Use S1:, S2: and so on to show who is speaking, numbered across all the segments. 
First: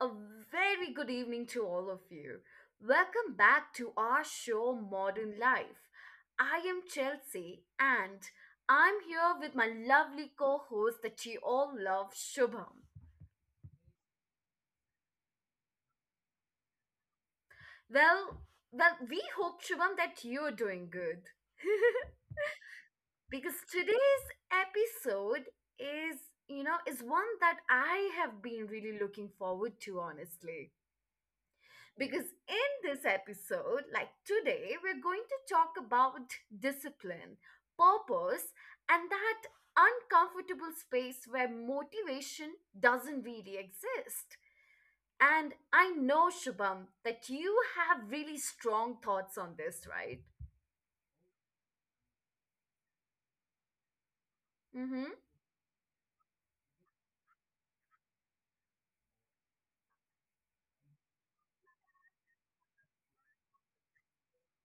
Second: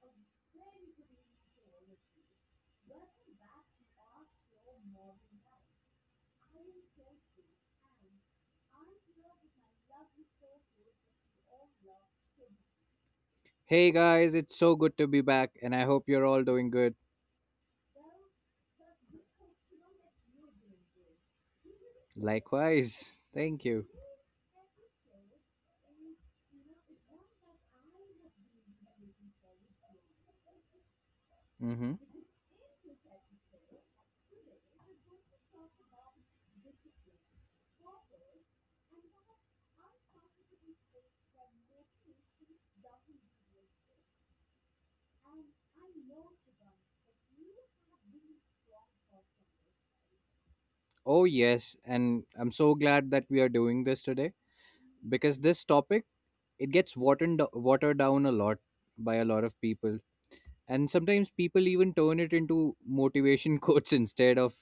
S1: A very good evening to all of you. Welcome back to our show, Modern Life. I am Chelsea, and I'm here with my lovely co host that you all love, Shubham.
S2: Hey guys, it's so good to be back, and I hope you're all doing good.
S1: Well, well, we hope, Shubham, that you're doing good.
S2: Likewise,
S1: Because
S2: thank you.
S1: today's episode is, is one that I have been really looking forward to, honestly.
S2: Hmm.
S1: Because in this episode, like today, we're going to talk about discipline, purpose, and that uncomfortable space where motivation doesn't really exist. And I know, Shubham, that you have really strong thoughts on this, right?
S2: Oh, yes, and I'm so glad that we are doing this today
S1: Mm-hmm.
S2: because this topic, it gets watered down a lot by a lot of people, and sometimes people even turn it into motivation quotes instead of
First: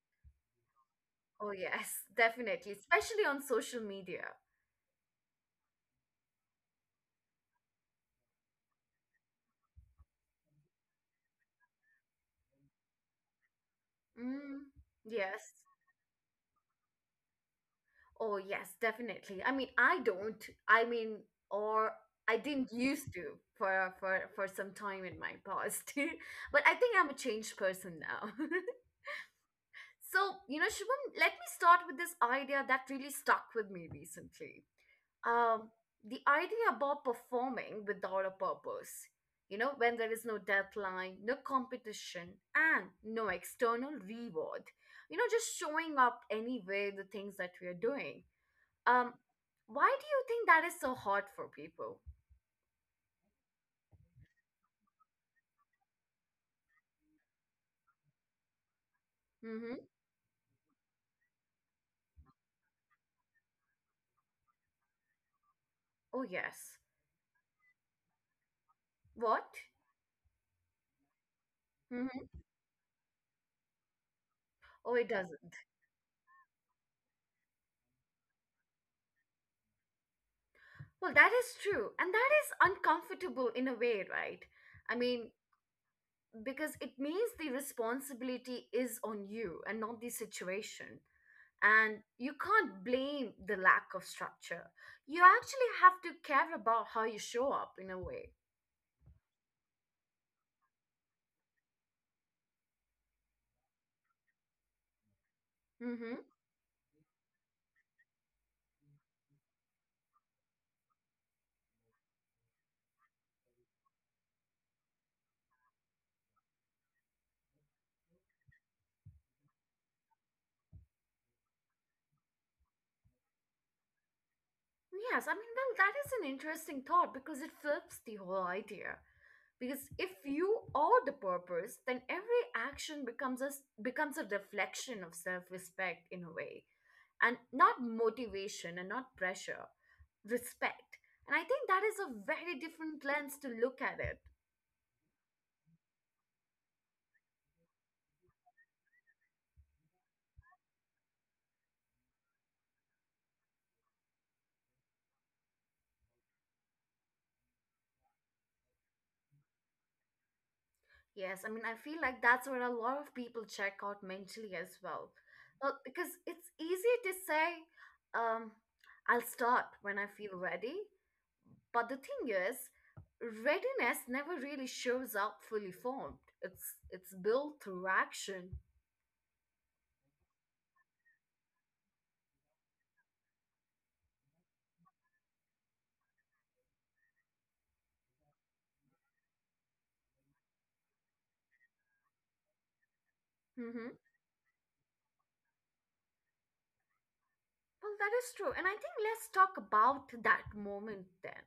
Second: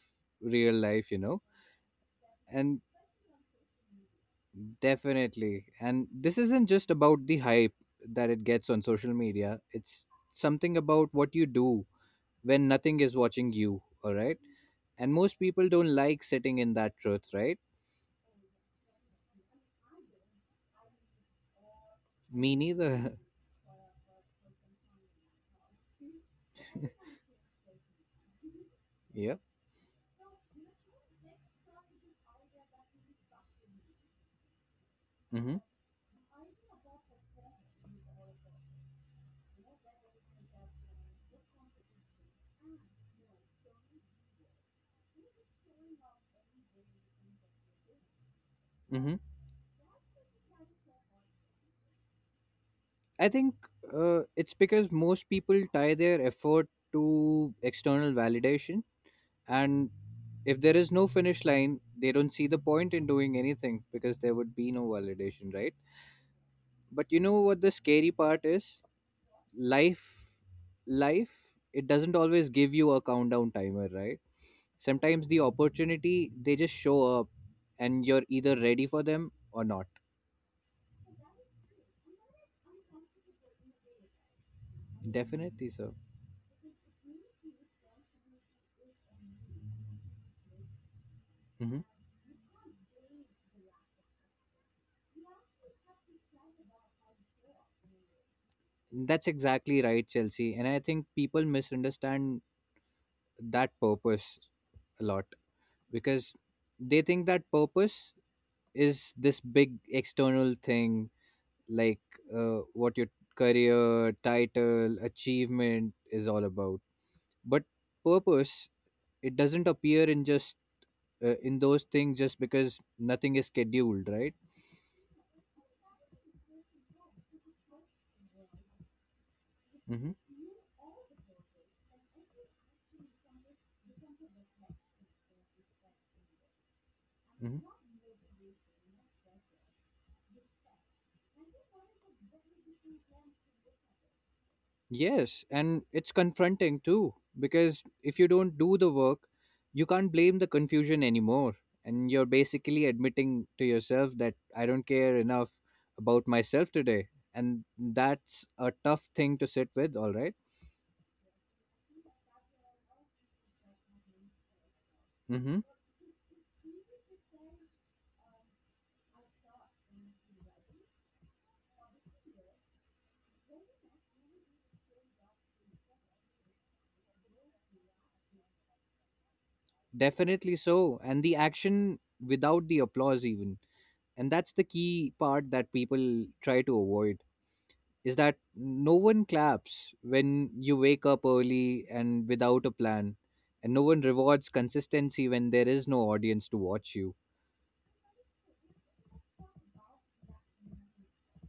S2: real life.
S1: Oh, yes, definitely,
S2: And
S1: especially on social media.
S2: definitely, and this isn't just about the hype that it gets on social media, it's something about what you do when nothing is watching you, all right?
S1: Mm,
S2: And most
S1: yes.
S2: people don't like sitting in that truth, right?
S1: Oh, yes, definitely. I mean, I don't. I mean, or I
S2: Me
S1: didn't
S2: neither.
S1: used to for some time in my past. But I think I'm a changed person now.
S2: Yeah.
S1: So, you know, Shubham, let me start with this idea that really stuck with me recently.
S2: Mm-hmm.
S1: Um, the idea about performing without a purpose. You know, when there is no deadline, no competition, and no external reward. You know, just showing up anyway, the things that we are doing um,
S2: Mm-hmm.
S1: why do you think that is so hard for people?
S2: I think it's because most people tie their effort to external validation.
S1: Mm-hmm.
S2: And if there is no finish line, they don't see the point in doing anything because there would be no validation, right?
S1: Oh, yes.
S2: But you know what the scary part is?
S1: What?
S2: Life life, it doesn't
S1: Mm-hmm.
S2: always give you a countdown timer, right?
S1: Oh, it
S2: Sometimes the
S1: doesn't.
S2: opportunity, they just show up, and you're either ready for them or not.
S1: Well, that is true. And that is uncomfortable in a way, right? I mean,
S2: Definitely, sir.
S1: because it means the responsibility is on you and not the situation.
S2: Hmm.
S1: And you can't blame the lack of structure. You actually have to care about how you show up in a way.
S2: That's exactly right, Chelsea, and I think people misunderstand that purpose a lot
S1: Mm-hmm.
S2: because they think that purpose is this big external thing, like what your career title achievement is all about. But purpose, it doesn't appear in just in those things, just because nothing is scheduled, right?
S1: Yes, I mean, well, that is an interesting thought because it flips the whole idea. Because if
S2: Hmm.
S1: you are the purpose, then every action becomes becomes a reflection of self-respect in a way, and
S2: Hmm.
S1: not motivation and not pressure, respect. And I think that is a very different lens to look at it.
S2: Yes, and it's confronting too, because if you don't do the work, you can't blame the confusion anymore, and you're basically admitting to yourself that I don't care enough about myself today, and that's a tough thing to sit with, all right?
S1: Yes, I mean, I feel like that's where a lot of people check out mentally as well.
S2: Hmm.
S1: Well, because it's easy to say, um, I'll start when I feel ready. But the thing is, readiness never really shows up fully formed. It's built through action.
S2: Definitely so. And the action without the applause, even. And that's the key part that people try to avoid, is that no one claps when you wake up early and without a plan, and no
S1: Mm-hmm.
S2: one rewards consistency when there is no audience to watch you.
S1: Well, that is true. And I think let's talk about that moment then.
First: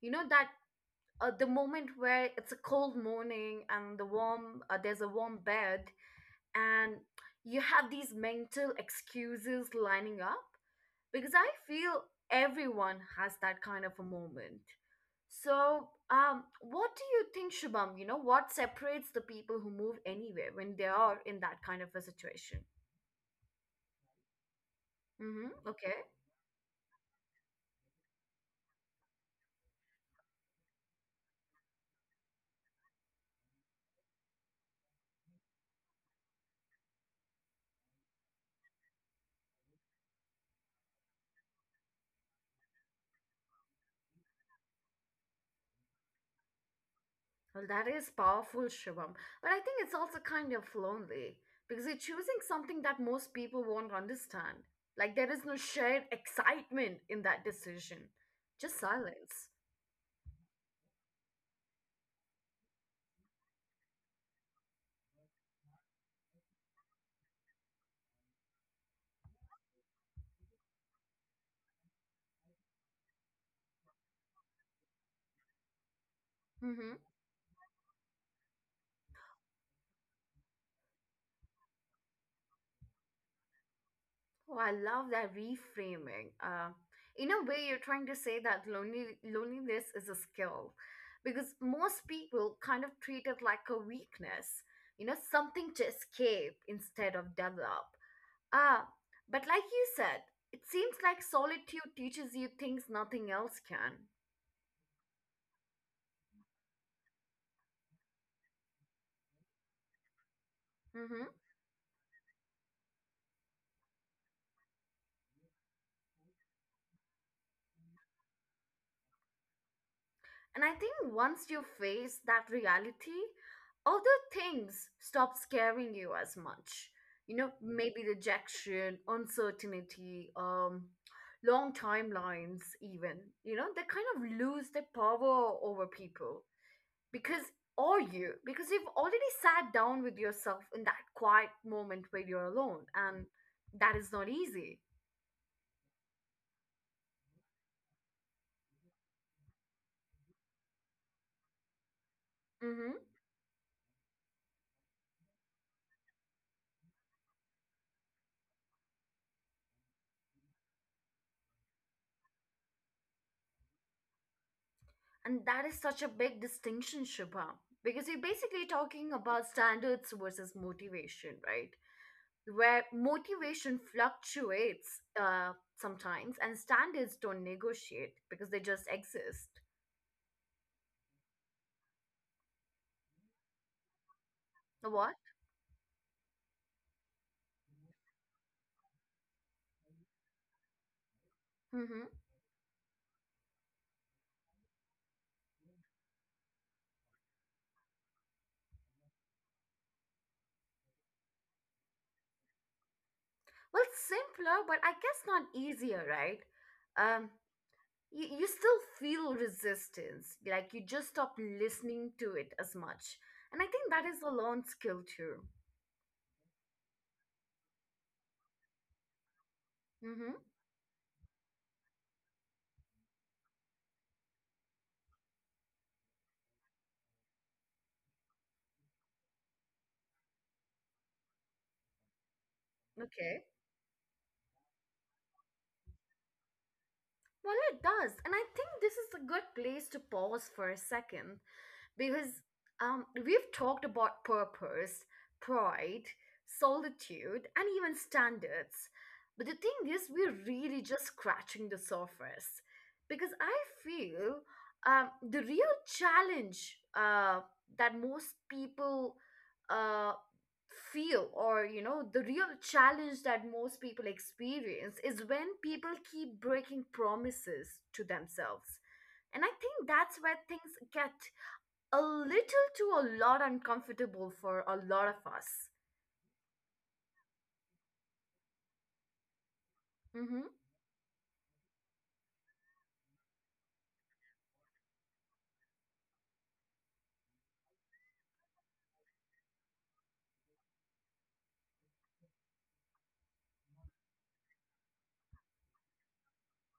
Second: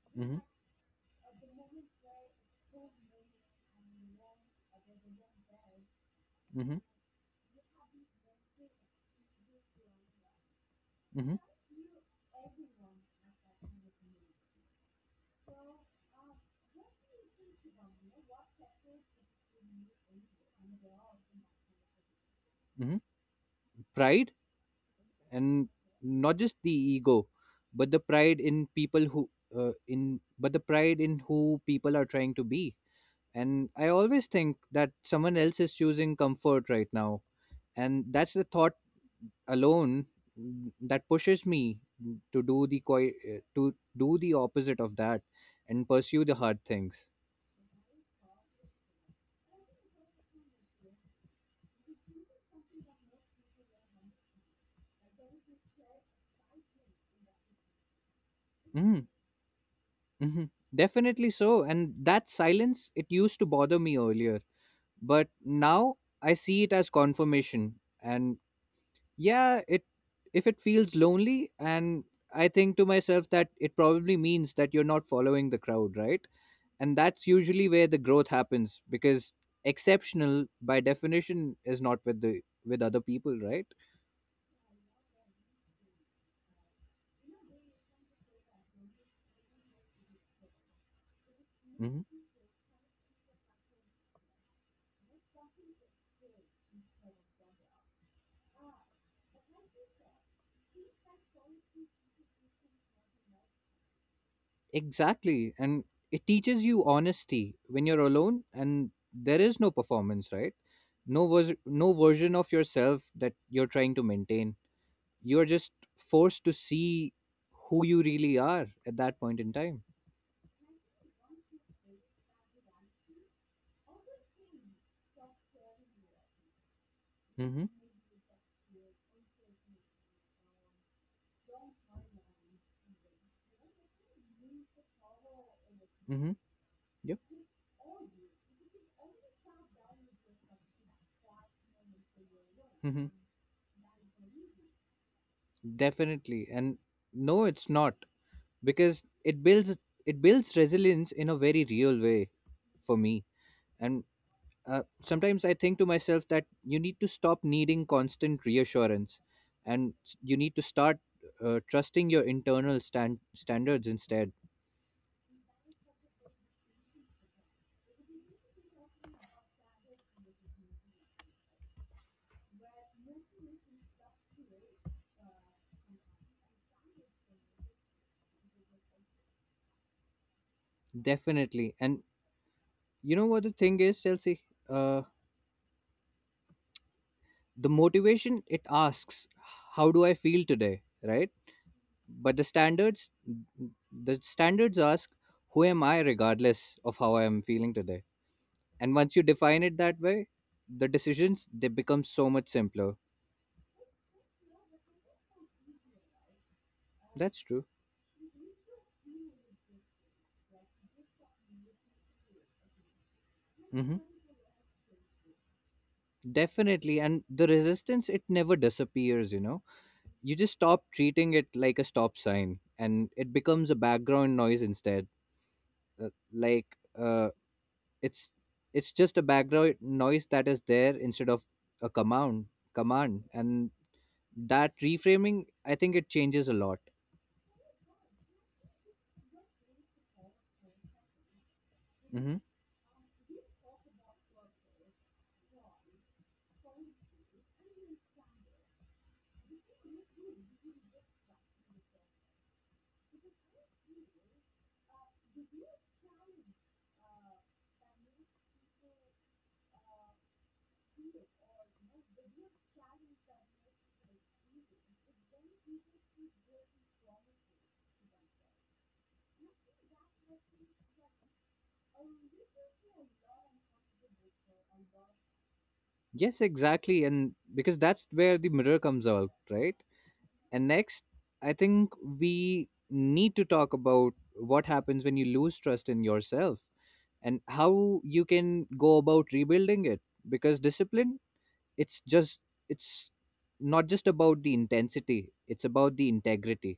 S1: You know,
S2: Hmm.
S1: that the moment where it's a cold morning and the there's a warm bed
S2: Hmm.
S1: and you have these mental excuses lining up because
S2: Hmm.
S1: I feel everyone has that kind of a moment. So, what do you think, Shubham? You know, what separates the people who move anywhere when they are in that kind of a situation?
S2: Hmm. Pride.
S1: Mm-hmm.
S2: And
S1: Okay.
S2: not just the ego, but the pride in who people are trying to be. And I always think that someone else is choosing comfort right now, and that's the thought alone that pushes me to do the opposite of that, and pursue the hard things.
S1: Well, that is powerful, Shubham. But I think it's also kind of lonely because you're choosing something that most people won't understand. Like, there is no shared excitement in that decision, just
S2: Hmm.
S1: silence.
S2: Hmm. Definitely so, and that silence, it used to bother me earlier, but now I see it as confirmation. And yeah, it if it feels lonely, and I think to myself that it probably means that you're not following the crowd, right?
S1: Mm-hmm.
S2: And that's usually where the growth happens, because exceptional, by definition, is not with other people, right?
S1: Oh, I love that reframing. In a way, you're trying to say that loneliness is a skill because most
S2: Hmm.
S1: people kind of treat it like a weakness, you know, something to escape instead of develop. Ah, but like you said, it seems like solitude teaches you things nothing else can.
S2: Exactly, and it teaches you honesty when you're alone, and there is no performance, right?
S1: Mm-hmm.
S2: No version of yourself that you're trying to maintain. You're just forced to see who you really are at that point in time.
S1: And I think once you face that reality, other things stop scaring you as much. You know,
S2: Mm-hmm.
S1: maybe rejection, uncertainty, long timelines, even. You know, they kind of lose their power over
S2: Mm-hmm.
S1: people
S2: Yep.
S1: because, or you, because you've already sat down with yourself in that quiet moment where you're alone,
S2: Mm-hmm.
S1: and that is not easy.
S2: Definitely, and no, it's not, because it builds resilience in a very real way
S1: Mm-hmm.
S2: for me. And sometimes I think to myself that you need to stop needing constant reassurance, and you need to start trusting your internal standards instead.
S1: And that is such a big distinction, Shubha, because you're basically talking about standards versus motivation, right? Where motivation fluctuates sometimes and standards don't negotiate because they just exist.
S2: Definitely, and you know what the thing is, Chelsea? uh,
S1: What?
S2: the motivation, it asks, how do I feel today, right?
S1: Mm-hmm.
S2: But the standards ask, who am I regardless of how I am feeling today? And once you define it that way, the decisions, they become so much simpler.
S1: Well, simpler, but I guess not easier, right? Um,
S2: That's true.
S1: you still feel resistance, like you just stop listening to it as much. And I think that
S2: Hmm.
S1: is a learned skill too.
S2: Definitely. And the resistance, it never disappears, you know?
S1: Mm-hmm.
S2: You just stop treating it like a stop sign, and it becomes a background noise instead. Like, uh, it's it's just a background noise that is there instead of a command.
S1: Okay.
S2: And that reframing, I think it changes a lot.
S1: Well, it does. And I think this is a good place to pause for a second
S2: Hmm.
S1: because we've talked about purpose, pride, solitude, and even standards. But the thing is, we're really just scratching the surface because I feel the real challenge that most people uh, feel, or you know, the real challenge that most people experience is when people keep breaking promises to themselves. And I think that's where things get a little to a lot uncomfortable for a lot of us.
S2: Yes, exactly, and because that's where the mirror comes out, right?
S1: Hmm
S2: And next, I think we need to talk about what happens when you lose trust in yourself, and how you can go about rebuilding it, because discipline, it's just it's not just about the intensity, it's about the integrity.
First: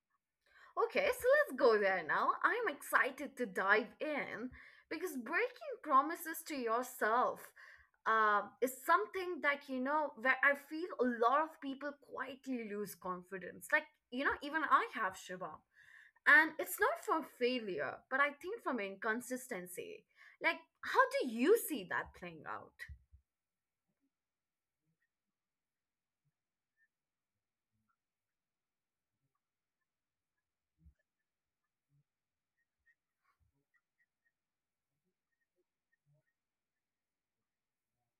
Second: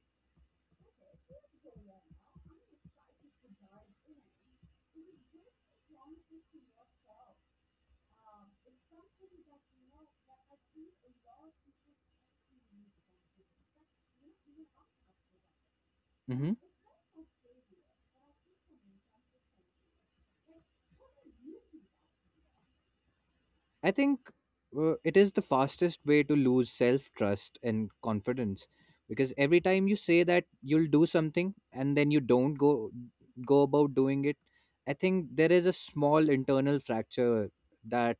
S1: Okay, so let's go there now. I'm excited to dive in because breaking promises to yourself is something that, you know, where I feel a lot of people quietly lose confidence. Like, you know, even I have Shiva. And
S2: Mhm.
S1: it's not from failure, but I think from inconsistency. Like, how do you see that playing out?
S2: I think it is the fastest way to lose self trust and confidence, because every time you say that you'll do something and then you don't go about doing it, I think there is a small internal fracture that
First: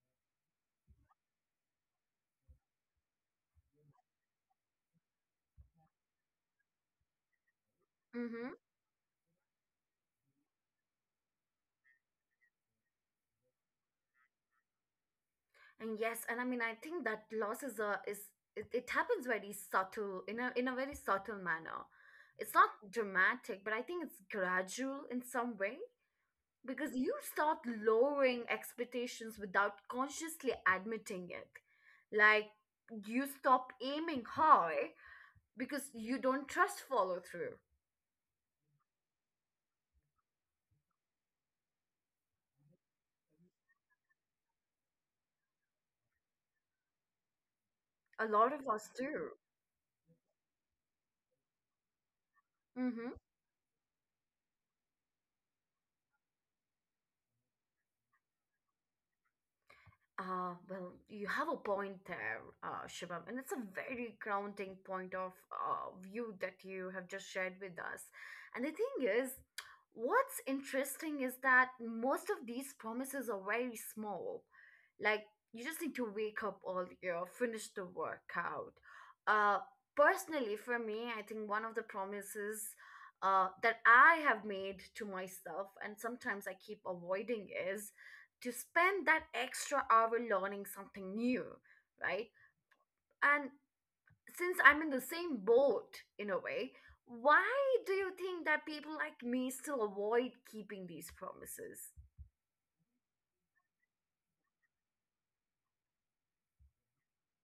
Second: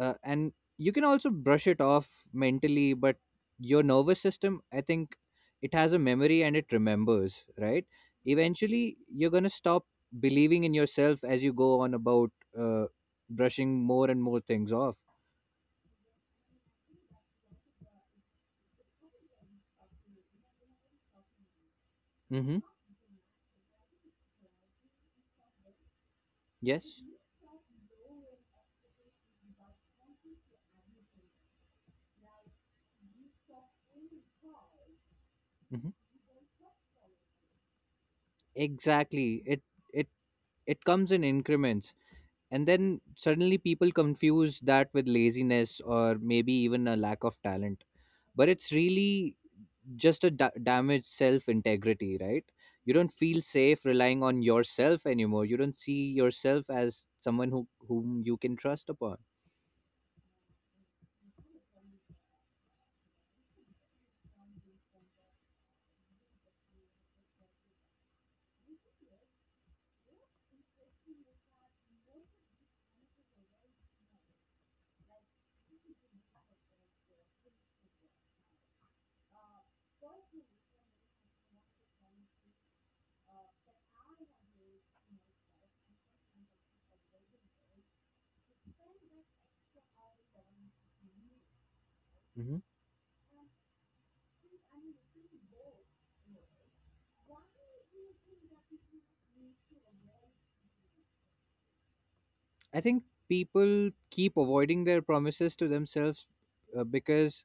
S2: and you can also brush it off mentally, but your nervous system, I think it has a memory and it remembers, right?
S1: Mm-hmm.
S2: Eventually, you're gonna stop believing in yourself as you go on about uh, brushing more and more things off.
S1: And yes, and I mean, I think that loss is a is it happens very subtle in a very subtle manner. It's
S2: Mm-hmm.
S1: not dramatic, but I think it's gradual in some way. Because
S2: Yes.
S1: you start lowering expectations without consciously admitting it. Like you stop aiming high because
S2: Mm-hmm.
S1: you don't trust follow through.
S2: Exactly. It it comes in increments, and then suddenly people confuse that with laziness or maybe even a lack of talent.
S1: A
S2: But
S1: lot of
S2: it's
S1: us do.
S2: really just a damaged self integrity, right? You don't
S1: Mm-hmm.
S2: feel safe relying on yourself anymore. You don't see yourself as someone whom you can trust upon.
S1: Well, you have a point there, Shivam, and it's a very grounding point of view that you have just shared with us. And the thing is, what's interesting is that most of these promises are very small. Like, you just need to wake up earlier, finish the workout. Uh, Personally, for me, I think one of the promises that I have made to myself, and sometimes I keep avoiding, is to spend that extra hour learning something new, right?
S2: Hmm.
S1: And since I'm in the same boat in a way, why do you think that people like me still avoid keeping these promises?
S2: I think people keep avoiding their promises to themselves because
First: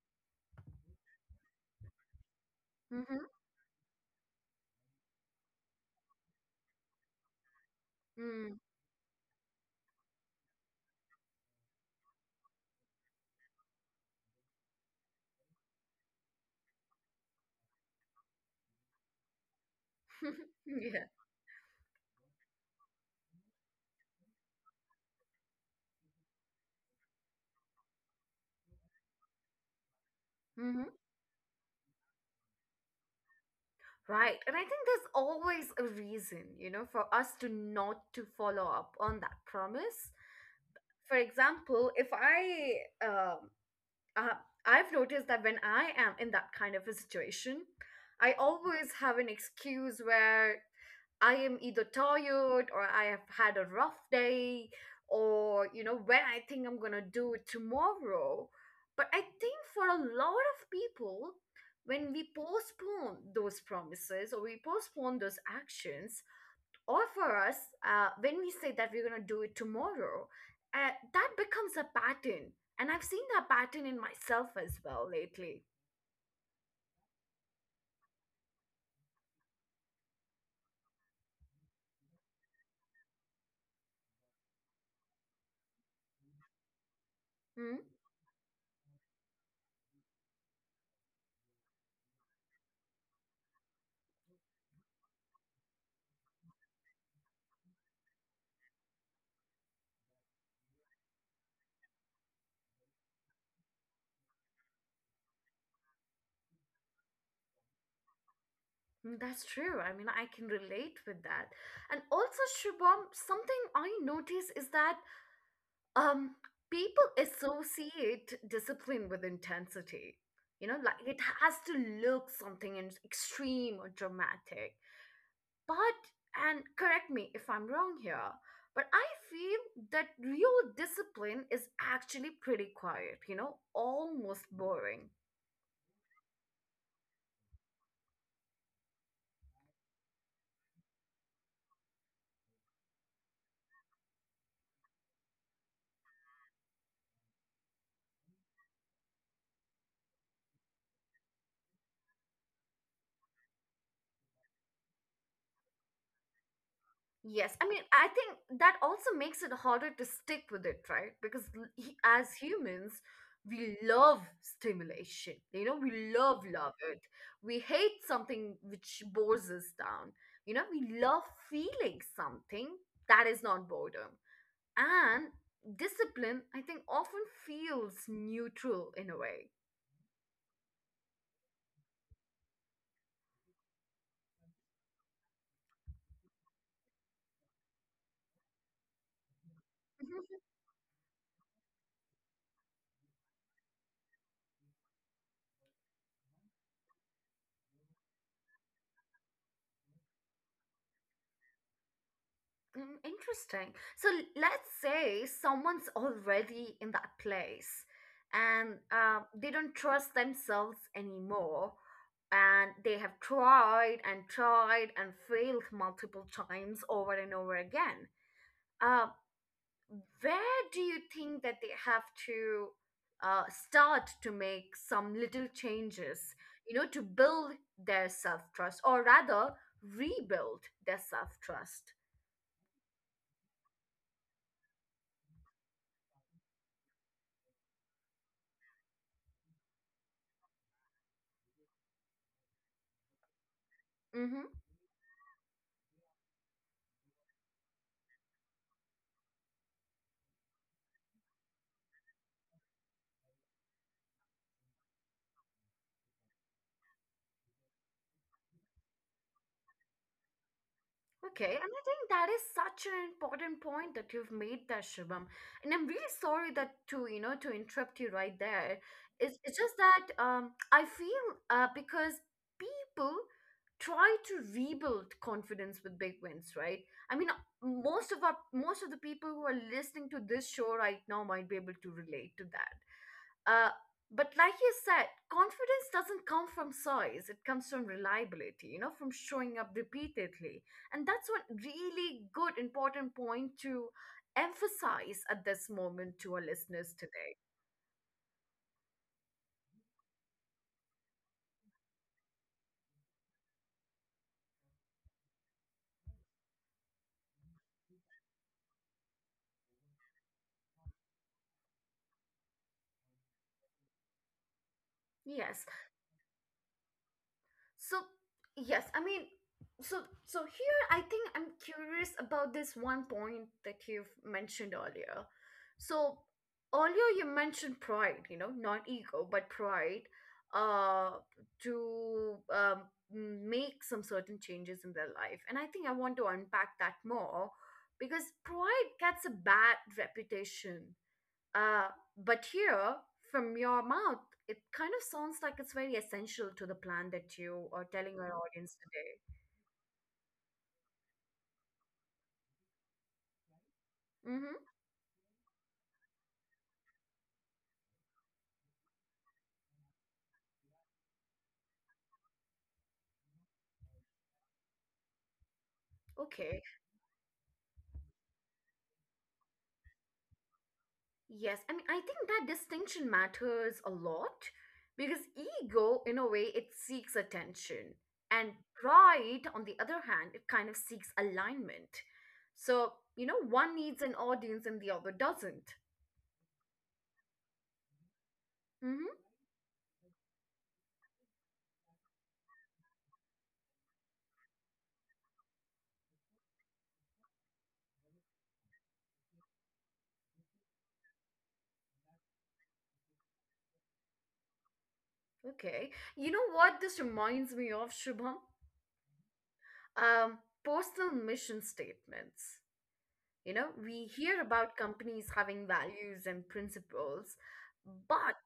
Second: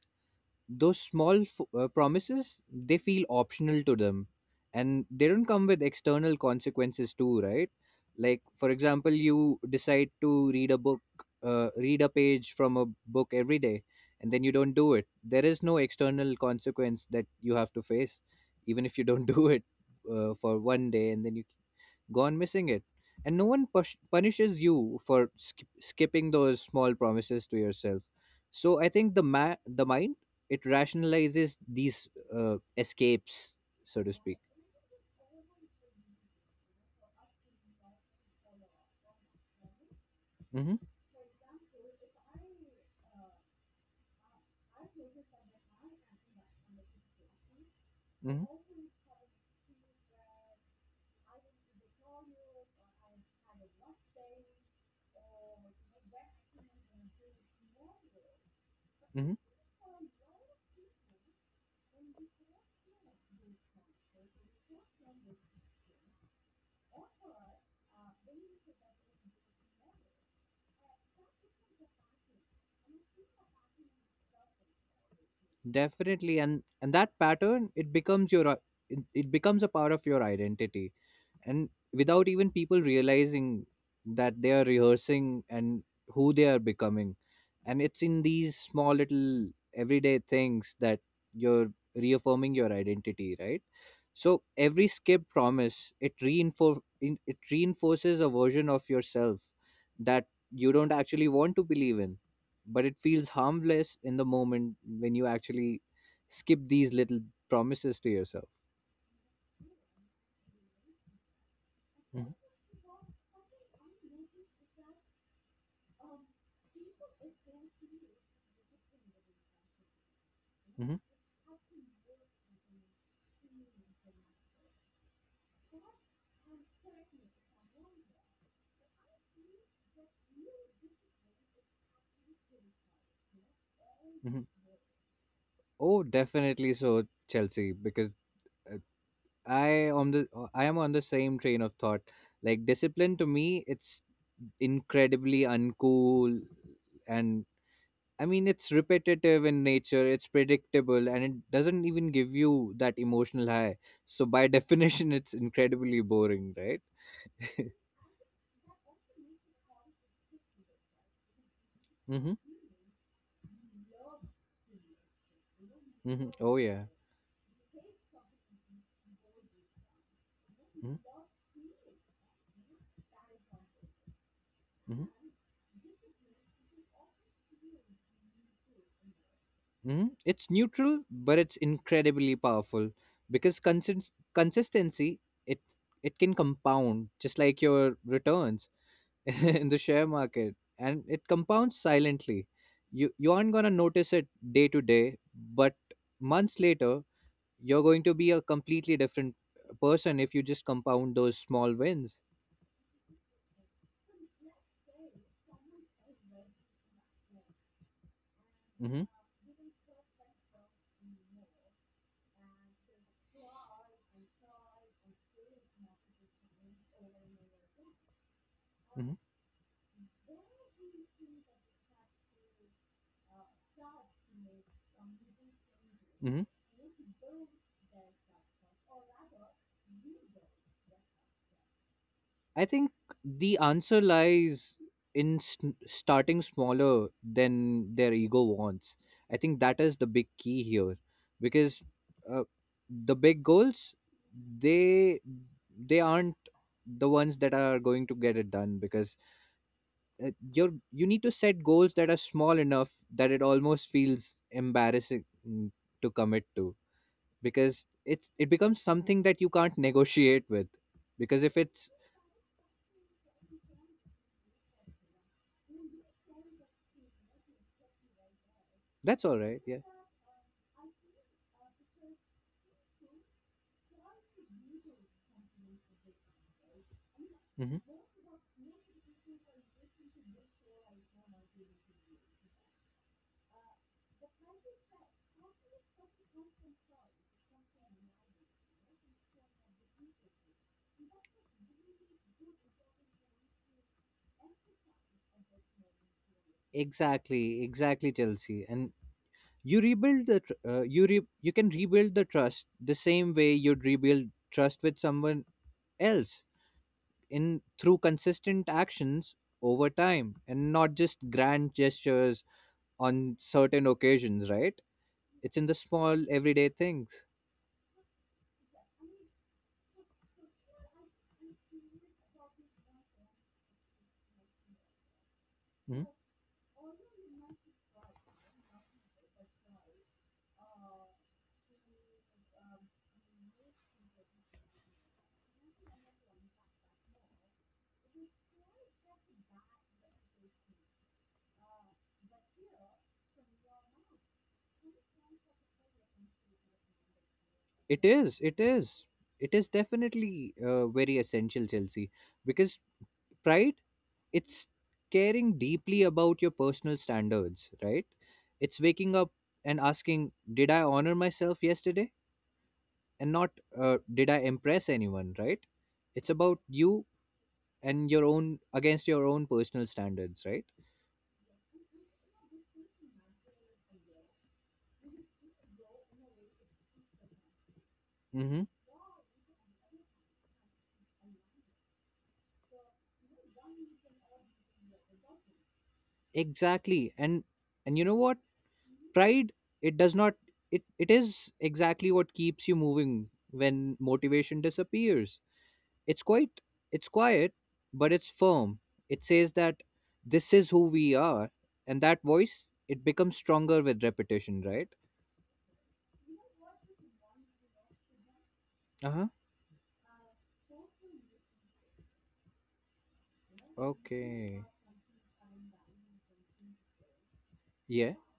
S2: those small promises, they
S1: Mm-hmm.
S2: feel optional to them, and they don't come with external consequences too, right? Like,
S1: Mm.
S2: for example, you decide to read a page from a book every day, and then you don't do it. There is no external consequence that you have to face, even if you don't do it for one
S1: yeah.
S2: day, and then you gone missing it. And no one punishes you for skipping those small promises to yourself. So I think the mind, it
S1: Mm-hmm.
S2: rationalizes these escapes, so to
S1: Right.
S2: speak.
S1: And I think there's always a reason, you know, for us to not to follow up on that promise.
S2: Hmm.
S1: For example, if uh, I've noticed that when I am in that kind of a situation, I
S2: Hmm.
S1: always have an excuse where I am either tired or I have had a rough day or, you know, when I think I'm going to do it tomorrow. But I
S2: Hmm.
S1: think for a lot of people, when we postpone those promises or we postpone those actions, or for us, when we say that we're going to do it tomorrow, that becomes a pattern. And I've seen that pattern in myself as well lately.
S2: Definitely, and that pattern, it becomes your it becomes a part of your identity, and without even people realizing that they are rehearsing and who they are becoming.
S1: Hmm?
S2: And it's in these small little everyday things that you're reaffirming your identity, right? So every skipped promise, it reinforces a version of yourself that you don't actually want to believe in, but it feels harmless in the moment, when you actually skip these little promises to yourself.
S1: Mm, that's true. I mean, I can relate with that. And
S2: Hmm.
S1: also, Shubham, something I notice is that um, people associate discipline with intensity. You know, like it has to look something extreme or dramatic. But, and correct me if I'm wrong here, but I feel that real discipline is actually pretty quiet, you know,
S2: Hmm.
S1: almost boring.
S2: Oh, definitely so, Chelsea, because uh, I am on the same train of thought. Like, discipline to me, it's incredibly uncool, and I mean, it's repetitive in nature, it's predictable, and it doesn't even give you that emotional high. So by definition, it's incredibly boring, right?
S1: Yes, I mean, I think that also makes it harder to stick with it, right? Because
S2: Mhm.
S1: as humans, we love stimulation, you know, we
S2: Mhm.
S1: love,
S2: Oh
S1: love
S2: yeah.
S1: it. We hate something which bores us down, you know,
S2: Mhm.
S1: we love feeling something that is not boredom.
S2: Mhm.
S1: And discipline, I think, often feels neutral in a way.
S2: Mhm. It's neutral, but it's incredibly powerful, because consistency, it it can compound just like your returns in the share
S1: Mhm.
S2: market, and it compounds silently. You aren't gonna notice it day to day, but months later you're going to be a completely different person if you just compound those small wins.
S1: Mm, interesting. So let's say someone's already in that place and
S2: Mm-hmm.
S1: they don't trust themselves anymore and they have tried and tried and failed multiple times over and over again. Uh,
S2: Mm-hmm.
S1: where do you think that they have to start to make some little changes,
S2: Mm-hmm.
S1: you know, to build their self trust or rather rebuild their self trust?
S2: I think the answer lies in sn starting smaller than their ego wants. I think that is the big key here, because uh, the big goals,
S1: Mm-hmm.
S2: they they aren't the ones that are going to get it done, because you need to set goals that are small enough that it almost feels embarrassing to commit to, because it becomes something that you can't negotiate with, because
S1: Okay,
S2: if
S1: and I
S2: it's...
S1: think that is such an important point that you've made there, Shubham. And I'm really sorry that to, you know, to interrupt you right there.
S2: That's all
S1: It's
S2: right,
S1: just
S2: yeah.
S1: that I feel because people try to rebuild confidence with big wins, right? I mean,
S2: Hmm.
S1: most of the people who are listening to this show right now might be able to relate to that. Uh, but like you said, confidence doesn't come from size. It comes from reliability, you know, from showing up repeatedly. And that's one really good, important point to emphasize at this moment to our listeners today.
S2: Exactly, exactly, Chelsea. And you rebuild the tr- you re- you can rebuild the trust the same way you'd rebuild trust with someone else, in through consistent actions over time, and not just grand gestures on certain occasions, right? It's
S1: Yes.
S2: in the small everyday things.
S1: So, yes, I mean, so so here I think I'm curious about this one point that you've mentioned earlier.
S2: Mhm.
S1: So, earlier you mentioned pride, you know, not ego, but pride uh to make some certain changes in their life. And I think I want to unpack that more because pride gets a bad reputation uh, but here, from your mouth, it kind of sounds like it's very essential to the plan that you are
S2: It
S1: telling our
S2: is. It
S1: audience
S2: is.
S1: today.
S2: It is definitely very essential, Chelsea, because pride,
S1: Mm-hmm.
S2: it's caring deeply about your personal standards, right? It's waking up and asking, did I honor myself yesterday? And not, did I impress anyone, right? It's about
S1: Okay.
S2: you against your own personal standards, right?
S1: Yes. I mean, I think that distinction matters a lot because ego, in a way, it seeks attention. And
S2: Mm-hmm.
S1: pride, on the other hand, it kind of seeks alignment. So, you know, one needs an audience and the other doesn't.
S2: Exactly. And you know what?
S1: Mm-hmm.
S2: Pride, it does not, it is exactly what keeps you moving when motivation disappears. It's quite it's quiet, but it's firm. It says that this is who we are, and that voice, it becomes stronger with repetition, right?
S1: Okay. You know what this reminds me of, Shubham?
S2: Uh huh.
S1: um, Personal mission statements. You know, we hear
S2: Okay.
S1: about companies having values and principles,
S2: Yeah.
S1: but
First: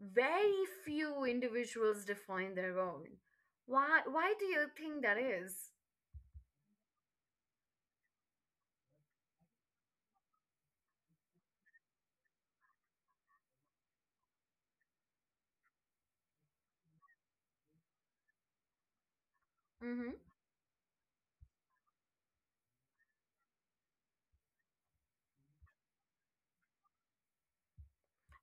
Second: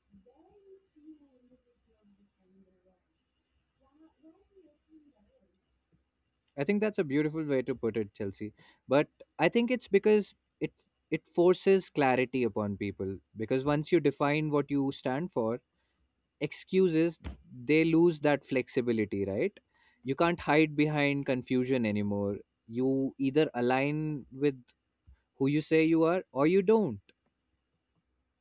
S1: very few individuals define their own. Why do you think that is?
S2: I think that's a beautiful way to put it, Chelsea. But I think it's because it it forces clarity upon people, because once you define what you stand for, excuses, they lose that flexibility, right? You
S1: Mm-hmm.
S2: can't hide behind confusion anymore. You either align with who you say you are, or you don't.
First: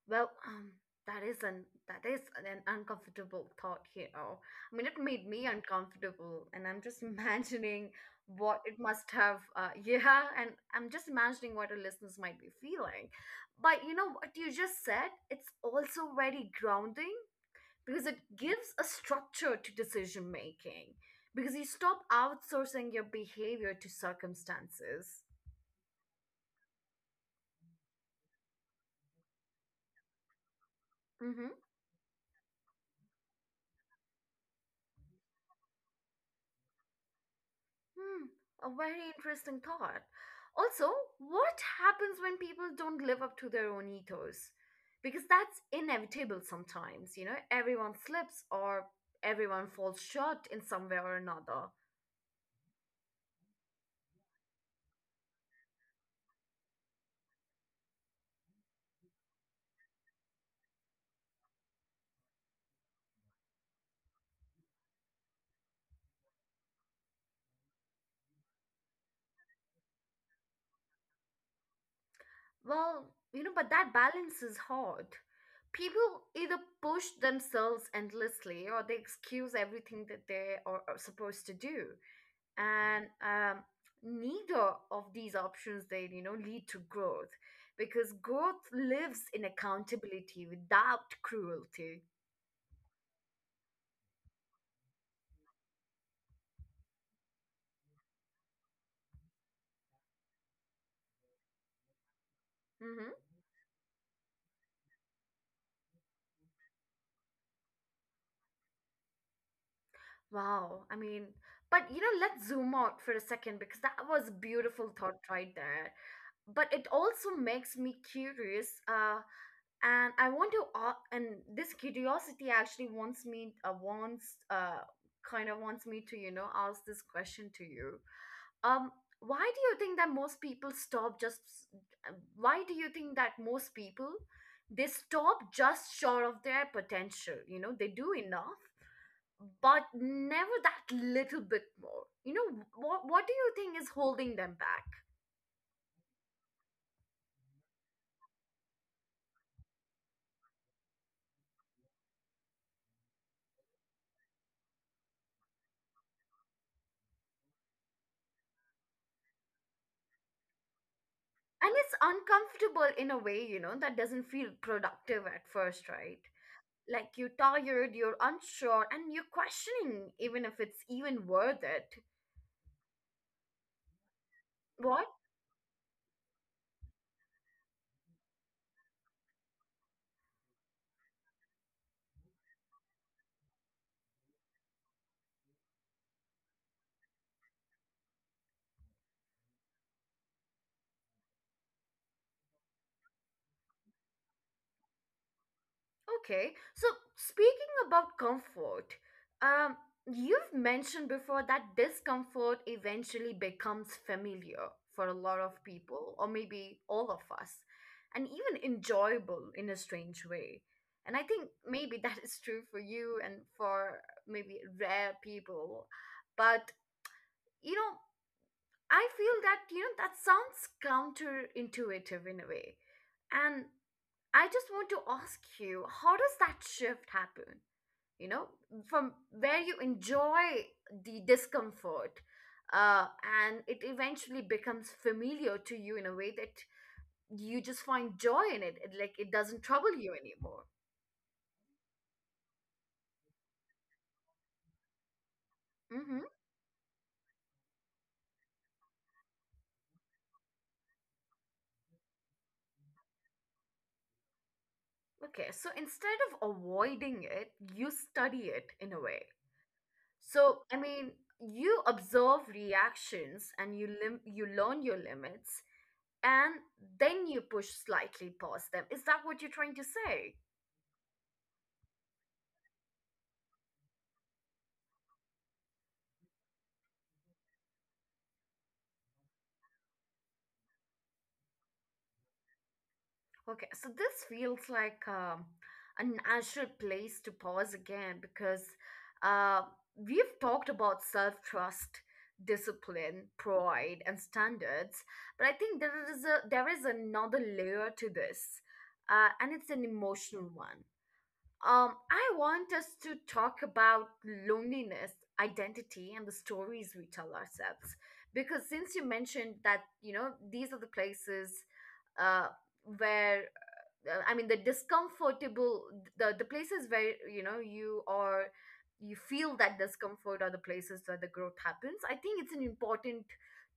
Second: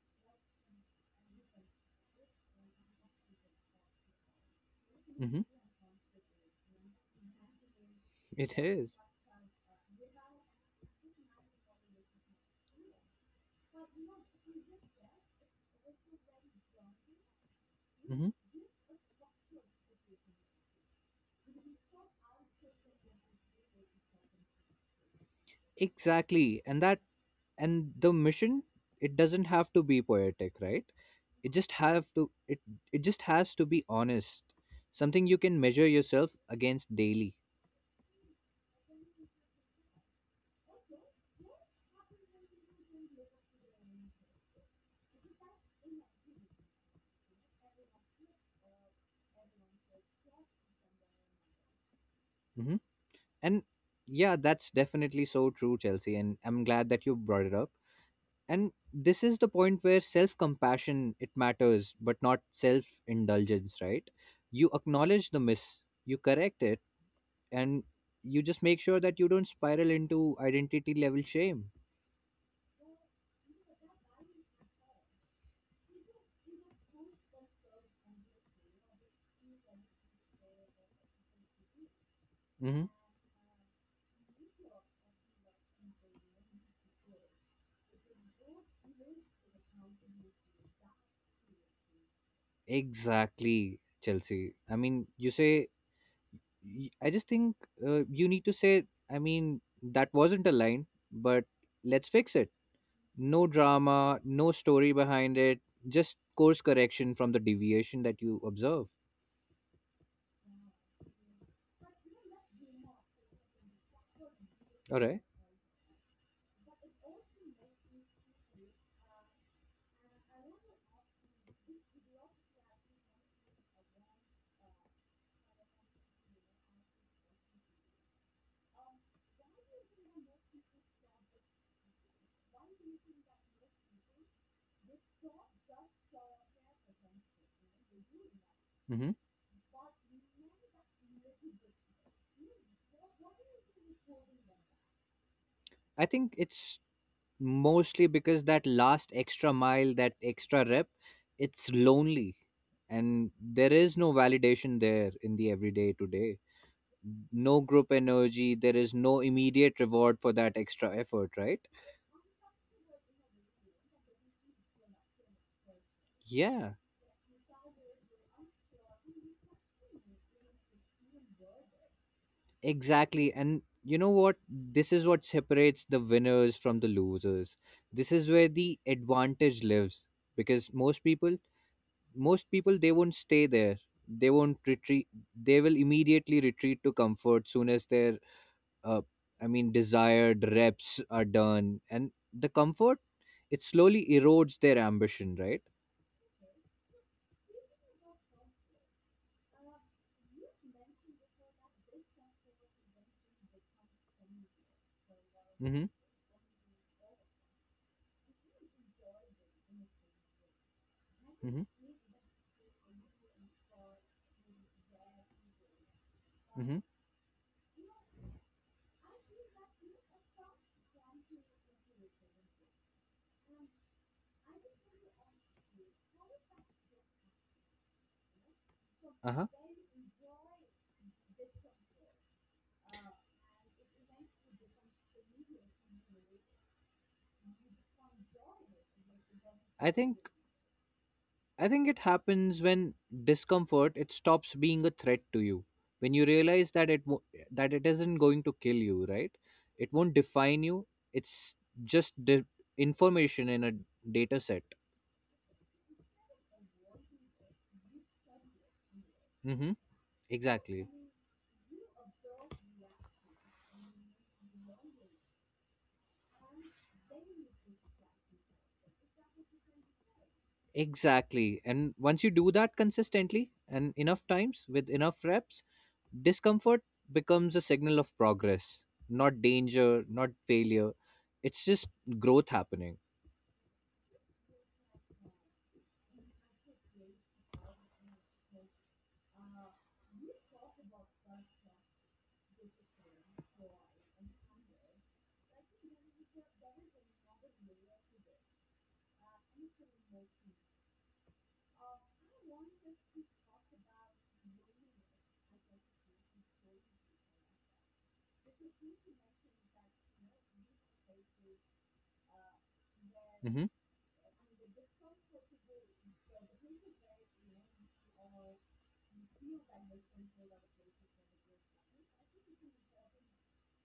S1: Well, um, that is an uncomfortable thought here. I mean, it made
S2: Hmm.
S1: me uncomfortable, and I'm just imagining
S2: It
S1: what it
S2: is.
S1: must have. Yeah, and I'm just imagining what our listeners might be feeling. But you know what you just said? It's also very grounding because it
S2: Mhm.
S1: gives a structure to decision making. Because you stop outsourcing your behavior to circumstances.
S2: Exactly. And the mission, it doesn't have to be poetic, right? It
S1: Mm-hmm.
S2: just have to it it just has to be honest. Something you can measure yourself against daily.
S1: Hmm, a very interesting thought. Also, what happens when people don't live up to their own ethos? Because that's inevitable sometimes, you know, everyone slips or everyone falls short in some way or another.
S2: Hmm. And yeah, that's definitely so true, Chelsea. And I'm glad that you brought it up. And this is the point where self-compassion, it matters, but not self-indulgence, right? You acknowledge the miss, you correct it, and you just make sure that you don't spiral into identity level shame.
S1: Well, you know, but that balance is hard. People either push themselves endlessly or they excuse everything that they are supposed to do.
S2: Hmm.
S1: And Neither of these options they lead to growth because growth lives in accountability without cruelty.
S2: Exactly, Chelsea. I mean, you say, I just think, you need to say, I mean that wasn't a line, but let's fix it.
S1: Hmm.
S2: No drama, no story behind it, just course correction from the deviation that you observe.
S1: Wow. I mean, but you know, let's zoom out for a second because that was beautiful
S2: All right.
S1: thought right there. But it also makes me curious, and I want to, and this curiosity actually wants me, wants, kind of wants me to, you know, ask this question to you. Um, why do you think that most people stop just, why do you think that most people, they stop just short of their potential? You know, they do enough
S2: Hmm.
S1: but never that little bit more. You know, what do you think is holding them back?
S2: I think it's mostly because that last extra mile, that extra rep, it's lonely. And there is no validation there in the everyday to day, no group energy, there is no immediate reward for that extra effort, right?
S1: And it's uncomfortable in a way, you know, that doesn't feel productive at first, right?
S2: Yeah,
S1: Like you're tired, you're unsure, and you're questioning even if it's even worth it.
S2: exactly. And you know what, this is
S1: What?
S2: what separates the winners from the losers. This is where the advantage lives because most people they won't stay there, they won't retreat, they will immediately retreat to comfort soon as their uh, desired reps are done, and the comfort, it slowly erodes their ambition, right?
S1: Okay, so speaking about comfort, um, you've mentioned before that discomfort eventually becomes familiar for a lot of
S2: Mm-hmm.
S1: people, or maybe all of us, and even enjoyable in a strange way. And I think
S2: Mm-hmm.
S1: maybe that is true for you and for maybe rare people. But,
S2: Mm-hmm.
S1: you know, I feel that, you know, that sounds counterintuitive in a way. And I just want to ask you, how does that shift happen? You know, from
S2: Uh huh.
S1: where you enjoy the discomfort, and it eventually becomes familiar to you in a way that you just find joy in it. Like it doesn't
S2: I
S1: trouble
S2: think
S1: you anymore.
S2: I think it happens when discomfort, it stops being a threat to you, when you
S1: Mm-hmm.
S2: realize that that it isn't going to kill you, right? It won't define you. It's just the information in a data set.
S1: Okay, so instead of avoiding it, you study it in a way.
S2: Mm-hmm.
S1: So, I
S2: Exactly.
S1: mean, you observe reactions and you you learn your limits and then you push slightly past them. Is that what you're trying to say?
S2: Exactly. And once you do that consistently and enough times with enough reps, discomfort becomes a signal of progress, not danger, not failure. It's just growth happening.
S1: Okay, so this feels like a natural place to pause again because uh, we've talked about self trust, discipline, pride, and standards, but I think there is another layer to this, and it's an emotional one. I want us to talk about loneliness, identity, and the stories we tell ourselves. Because since you mentioned that, you know, these are the places uh, where,
S2: Hmm.
S1: I mean, the discomfortable, the places where, you know, you are, you feel that discomfort are the places where the growth happens. I think it's an important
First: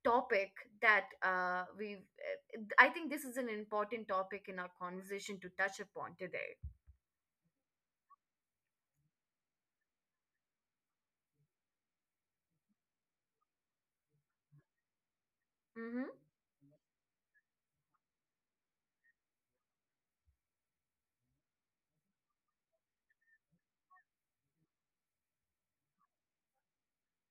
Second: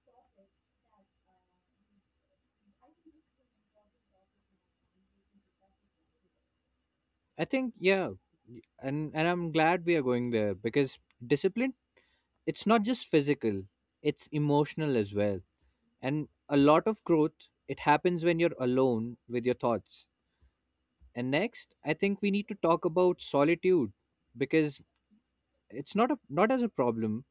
S1: topic that I think this is an important topic in our conversation to touch upon today.
S2: I think, yeah. And I'm glad we are going there, because discipline, it's not just physical, it's emotional as well.
S1: Mm-hmm.
S2: And a lot of growth, it happens when you're alone with your thoughts. And next, I think we need to talk about solitude because it's not a not as a problem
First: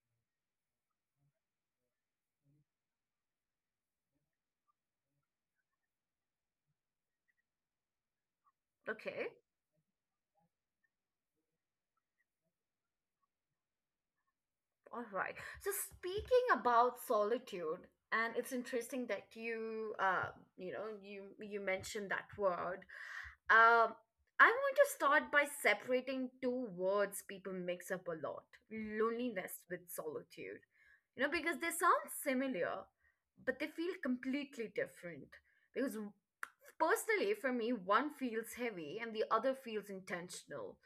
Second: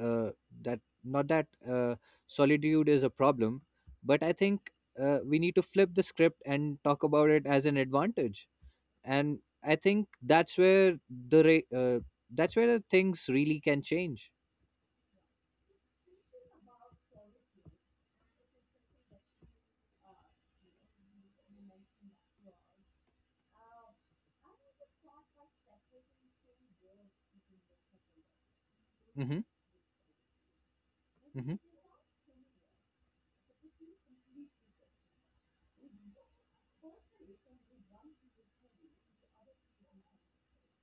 S2: uh, that not that solitude is a problem, but I think we need to flip the script and talk about it as an advantage.
S1: Okay.
S2: And I think the ra- uh, that's where the things really can change.
S1: All right. So speaking about solitude, and it's interesting that you, you know, you mentioned that word. Um, I want to start by separating two words people mix up a lot:
S2: Hmm.
S1: loneliness with solitude. You know, because
S2: Hmm.
S1: they sound similar, but they feel completely different. Because personally, for me, one feels heavy and the other feels intentional.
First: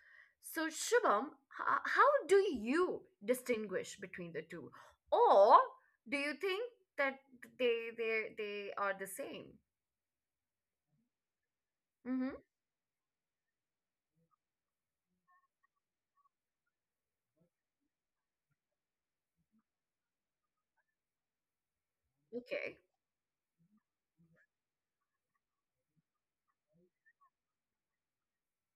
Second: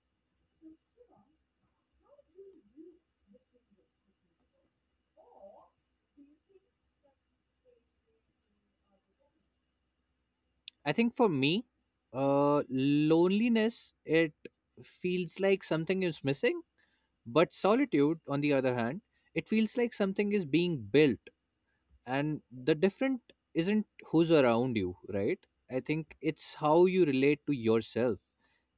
S1: So, Shubham, how do you distinguish between the two? Or do you think that they are the same?
S2: I think for me,
S1: Mm-hmm.
S2: uh, loneliness, it feels like something is missing. But solitude, on the other hand, it feels like something is being built. And the
S1: Okay.
S2: different isn't who's around you, right? I think it's how you relate to yourself,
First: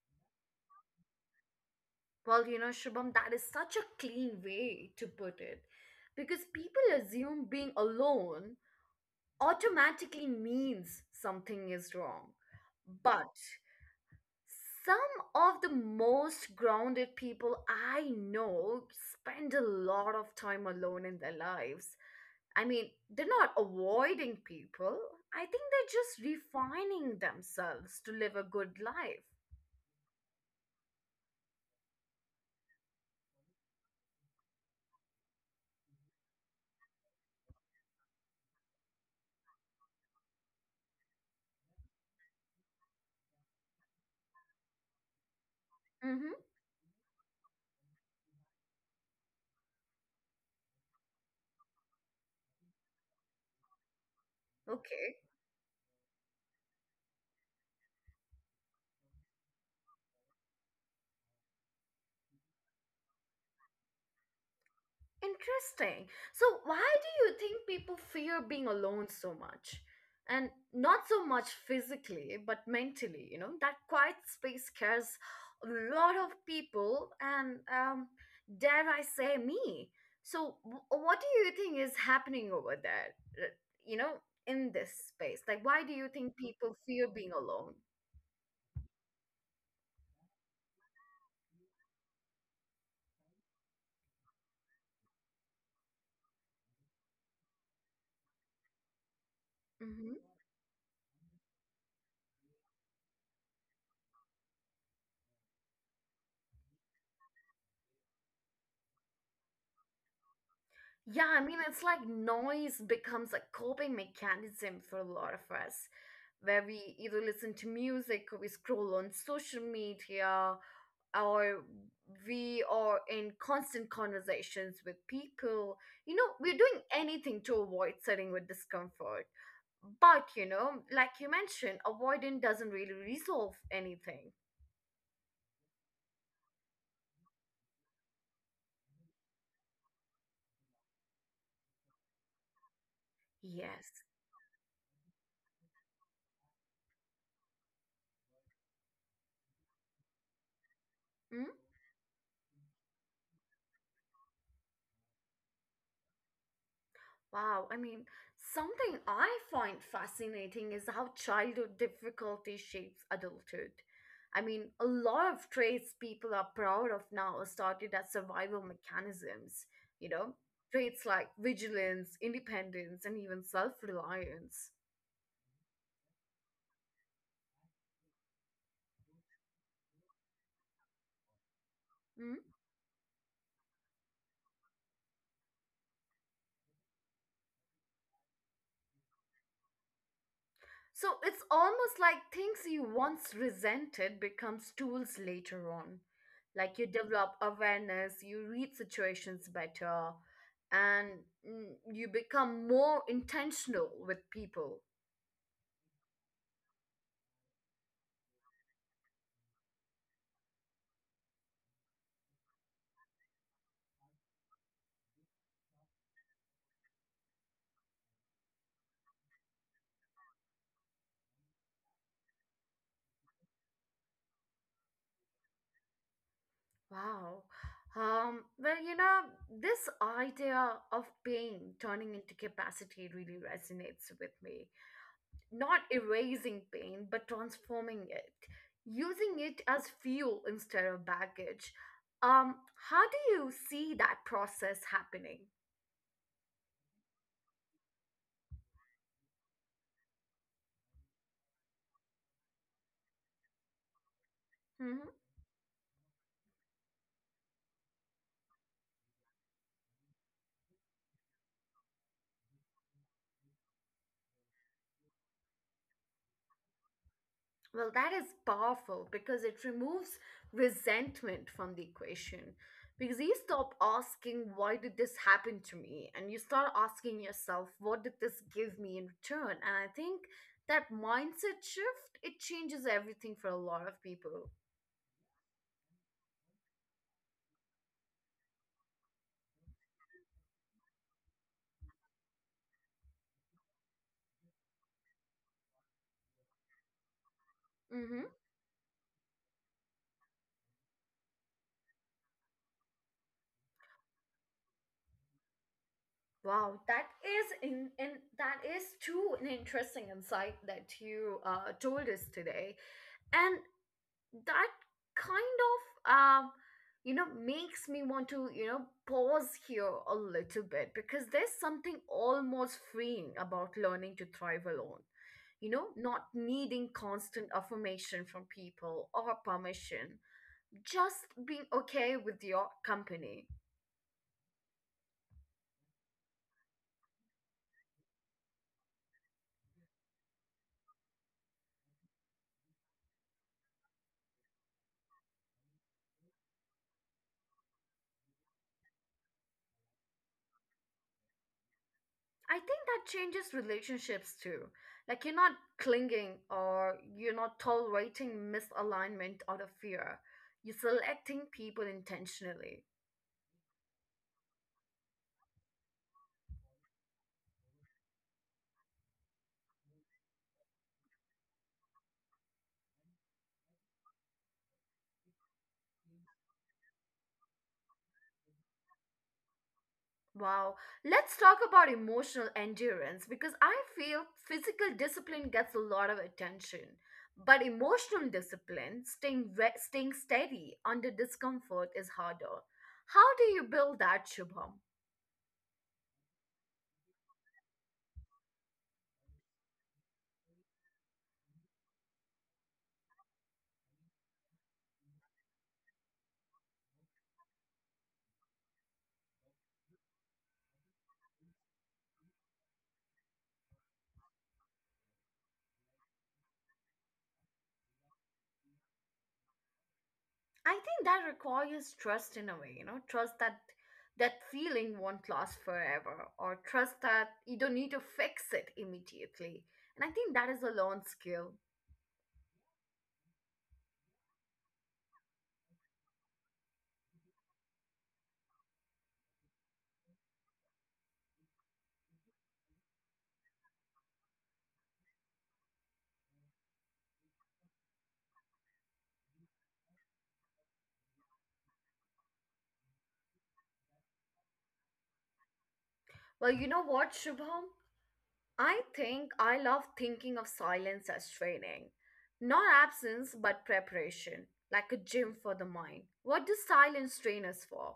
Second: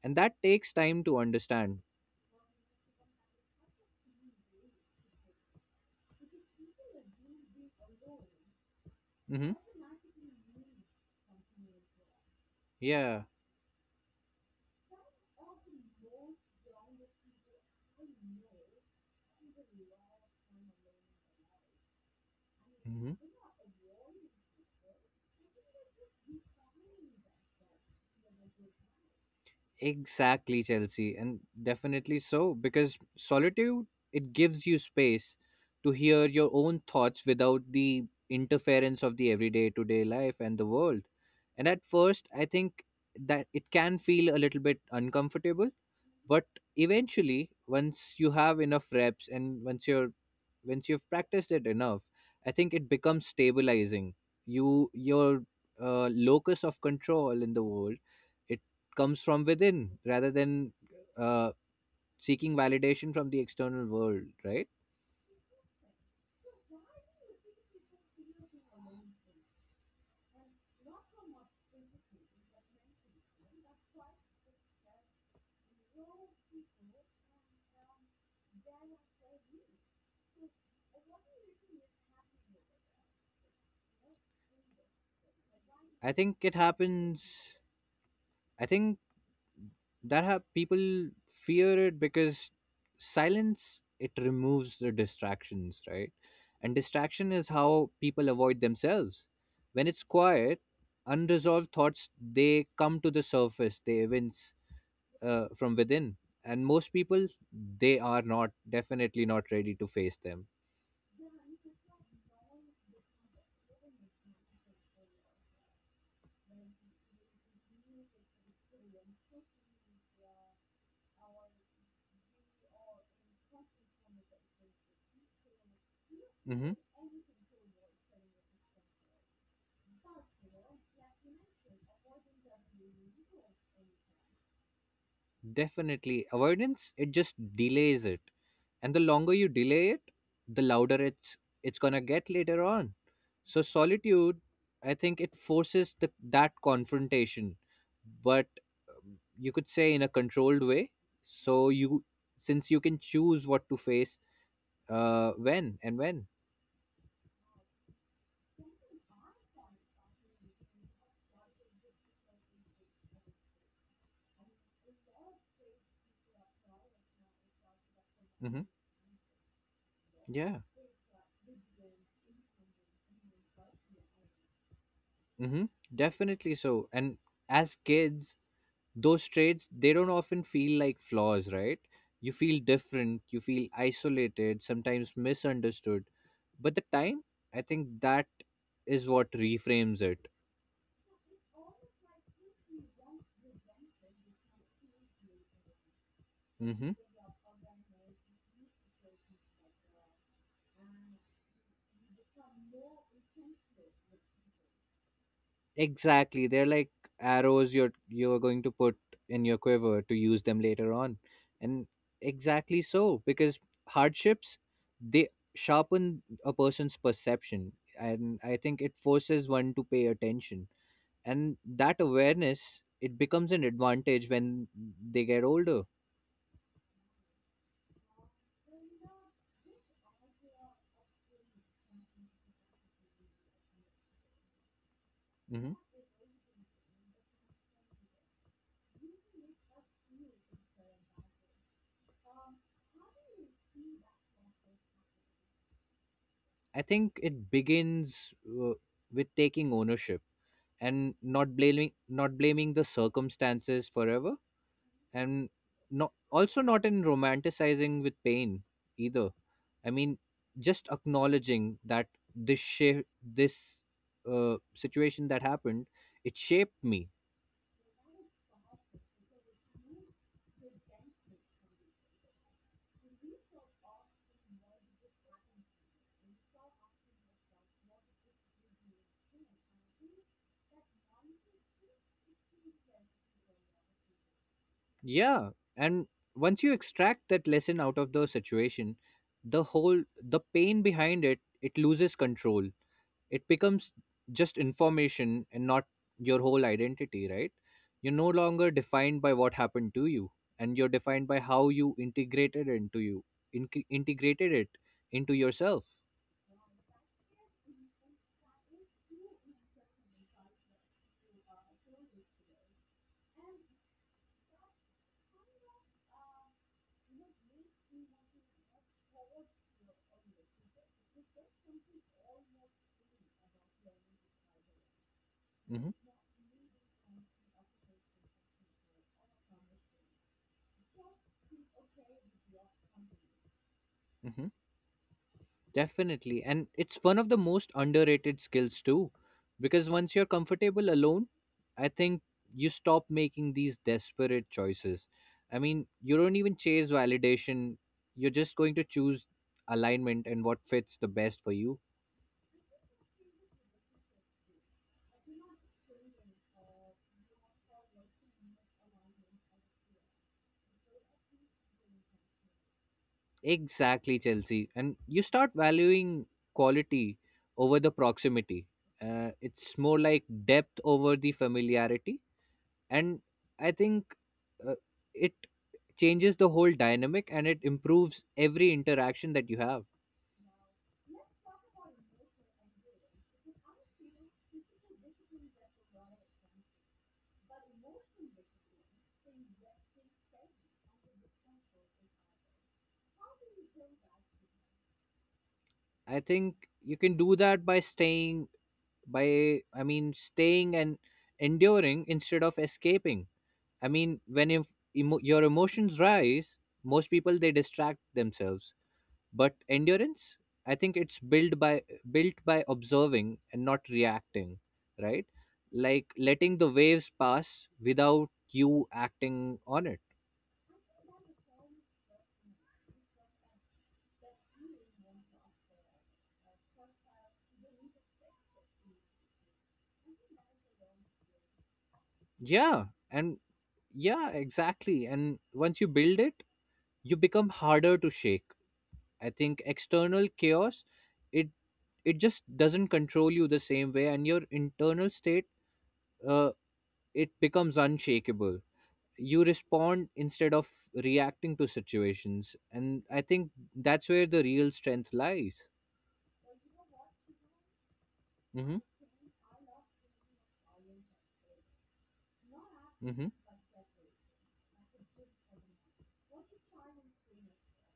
S2: and that takes time to understand.
S1: Well, you know, Shubham, that is such a clean way to put it. Because people assume being alone
S2: Hmm.
S1: automatically means something is wrong.
S2: Yeah.
S1: But some of the most grounded people I know spend a lot of time alone in their lives. I mean,
S2: Hmm.
S1: they're not avoiding people. I think they're just refining themselves to live a good life.
S2: Exactly, Chelsea. And definitely so, because solitude, it gives you space to hear your own thoughts without the interference of the everyday to day life and the world. And at first, I think that it can feel a little bit uncomfortable.
S1: Mm-hmm.
S2: But eventually, once you have enough reps, and once you've practiced it enough, I think it becomes stabilizing. you
S1: Okay.
S2: your uh, locus of control in the world, it comes from within rather than uh, seeking validation from the external world, right?
S1: Interesting. So, why do you think people fear being alone so much? And not so much physically, but mentally, you know, that quiet space scares a lot of people and, dare I say, me. So, what do you think is happening over there? Uh, You know, in this space? Like, why do you
S2: i
S1: think
S2: think it
S1: people fear being
S2: happens
S1: alone?
S2: I think that have people fear it because silence, it removes the distractions, right? And distraction is how people avoid themselves. When it's
S1: Hmm.
S2: quiet, unresolved thoughts, they come to the surface, they evince from within. And most people, they are not, definitely not ready to face them.
S1: Yeah, I mean, it's like noise becomes a coping mechanism for a lot of us, where we either listen to music or we scroll on social media or we are in constant conversations with people. You know, we're
S2: Mhm.
S1: doing anything to avoid sitting with discomfort. But, you know, like you mentioned, avoidance doesn't really resolve anything.
S2: Definitely. Avoidance, it just delays it. And the longer you delay it, the louder it's gonna get later on. So
S1: Yes.
S2: solitude, I think it forces that confrontation, but you could say in a controlled way. So you, since you can choose what to face, when and when.
S1: Wow, I mean, something I find fascinating is how childhood difficulty shapes adulthood. I mean, a lot of traits people are proud of now started as survival
S2: Hmm.
S1: mechanisms, you know,
S2: Yeah.
S1: traits like vigilance, independence, and even self reliance.
S2: Hmm. Definitely so. And as kids, those traits, they don't often feel like flaws, right? You feel different, you feel isolated, sometimes misunderstood. But the time, I think that is what reframes it.
S1: So it's almost like things you once resented becomes tools later on. Like you
S2: Hmm.
S1: develop awareness, you read situations better, and mm, you become more intentional with people.
S2: Exactly. They're like arrows you're going to put in your quiver to use them later on. And exactly so, because hardships, they sharpen a person's perception, and I think it forces one to pay attention. And that awareness, it becomes an advantage when they get older.
S1: Wow. Well, you know, this idea of pain turning into capacity really resonates with me
S2: Hmm.
S1: not erasing pain, but transforming it, using it as fuel instead of baggage. Um, how do you see that process happening?
S2: I think it begins uh, with taking ownership, and not blaming the circumstances forever.
S1: Mhm.
S2: And not, also not in romanticizing with pain, either. I mean, just acknowledging that this shape this uh, situation that happened, it shaped me.
S1: Well, that is powerful because it removes resentment from the equation. Because you stop asking, why did this happen to me? And you start asking yourself, what did this give me in return? And I think that mindset shift, it changes everything for a lot of people.
S2: Yeah, and once you extract that lesson out of the situation, the pain behind it, it loses control. It becomes just information and not your whole identity, right? You're
S1: Mm-hmm.
S2: no longer defined by what happened to you, and you're defined by how you integrated it into you, integrated it into yourself.
S1: Wow, that is in that is too an interesting insight that you told us today, and that kind of you know makes me want to you know pause here a little bit because there's something almost freeing about learning to thrive alone. You know,
S2: Mm-hmm.
S1: not needing constant affirmation from people or permission, just being okay with your company.
S2: Mm-hmm. Definitely. And it's one of the most underrated skills too. Because once you're comfortable alone, I think you stop making these desperate choices. I mean, you don't even chase validation. You're just going to choose alignment and what fits the best for you.
S1: I think that changes relationships too. Like you're not clinging or you're not tolerating misalignment out of fear. You're selecting people intentionally.
S2: Exactly, Chelsea. And you start valuing quality over the proximity. It's more like depth over the familiarity. And I think, uh, it changes the whole dynamic and it improves every interaction that you have.
S1: Wow. Let's talk about emotional endurance because I feel physical discipline gets a lot of attention. But emotional discipline, staying steady under discomfort is harder. How do you build that, Shubham?
S2: I think you can do that by staying, by I mean staying and enduring instead of escaping. I mean, when if your emotions rise, most people, they distract themselves. But endurance, I think it's built by observing and not reacting, right? Like letting the waves pass without you acting on it.
S1: I think that requires trust in a way, you know, trust that that feeling won't last forever, or trust that you don't need to fix it immediately. And I think that is a learned skill.
S2: Yeah. And yeah, exactly. And once you build it, you become harder to shake. I think external chaos, it it just doesn't control you the same way, and your internal state, uh, it becomes unshakable. You respond instead of reacting to situations, and I think that's where the real strength lies.
S1: Well, you know what, Shubham?
S2: Mm-hmm.
S1: I think I love thinking of silence as training. Not
S2: Mm-hmm.
S1: absence, but preparation, like a gym for the mind. What does silence train us for?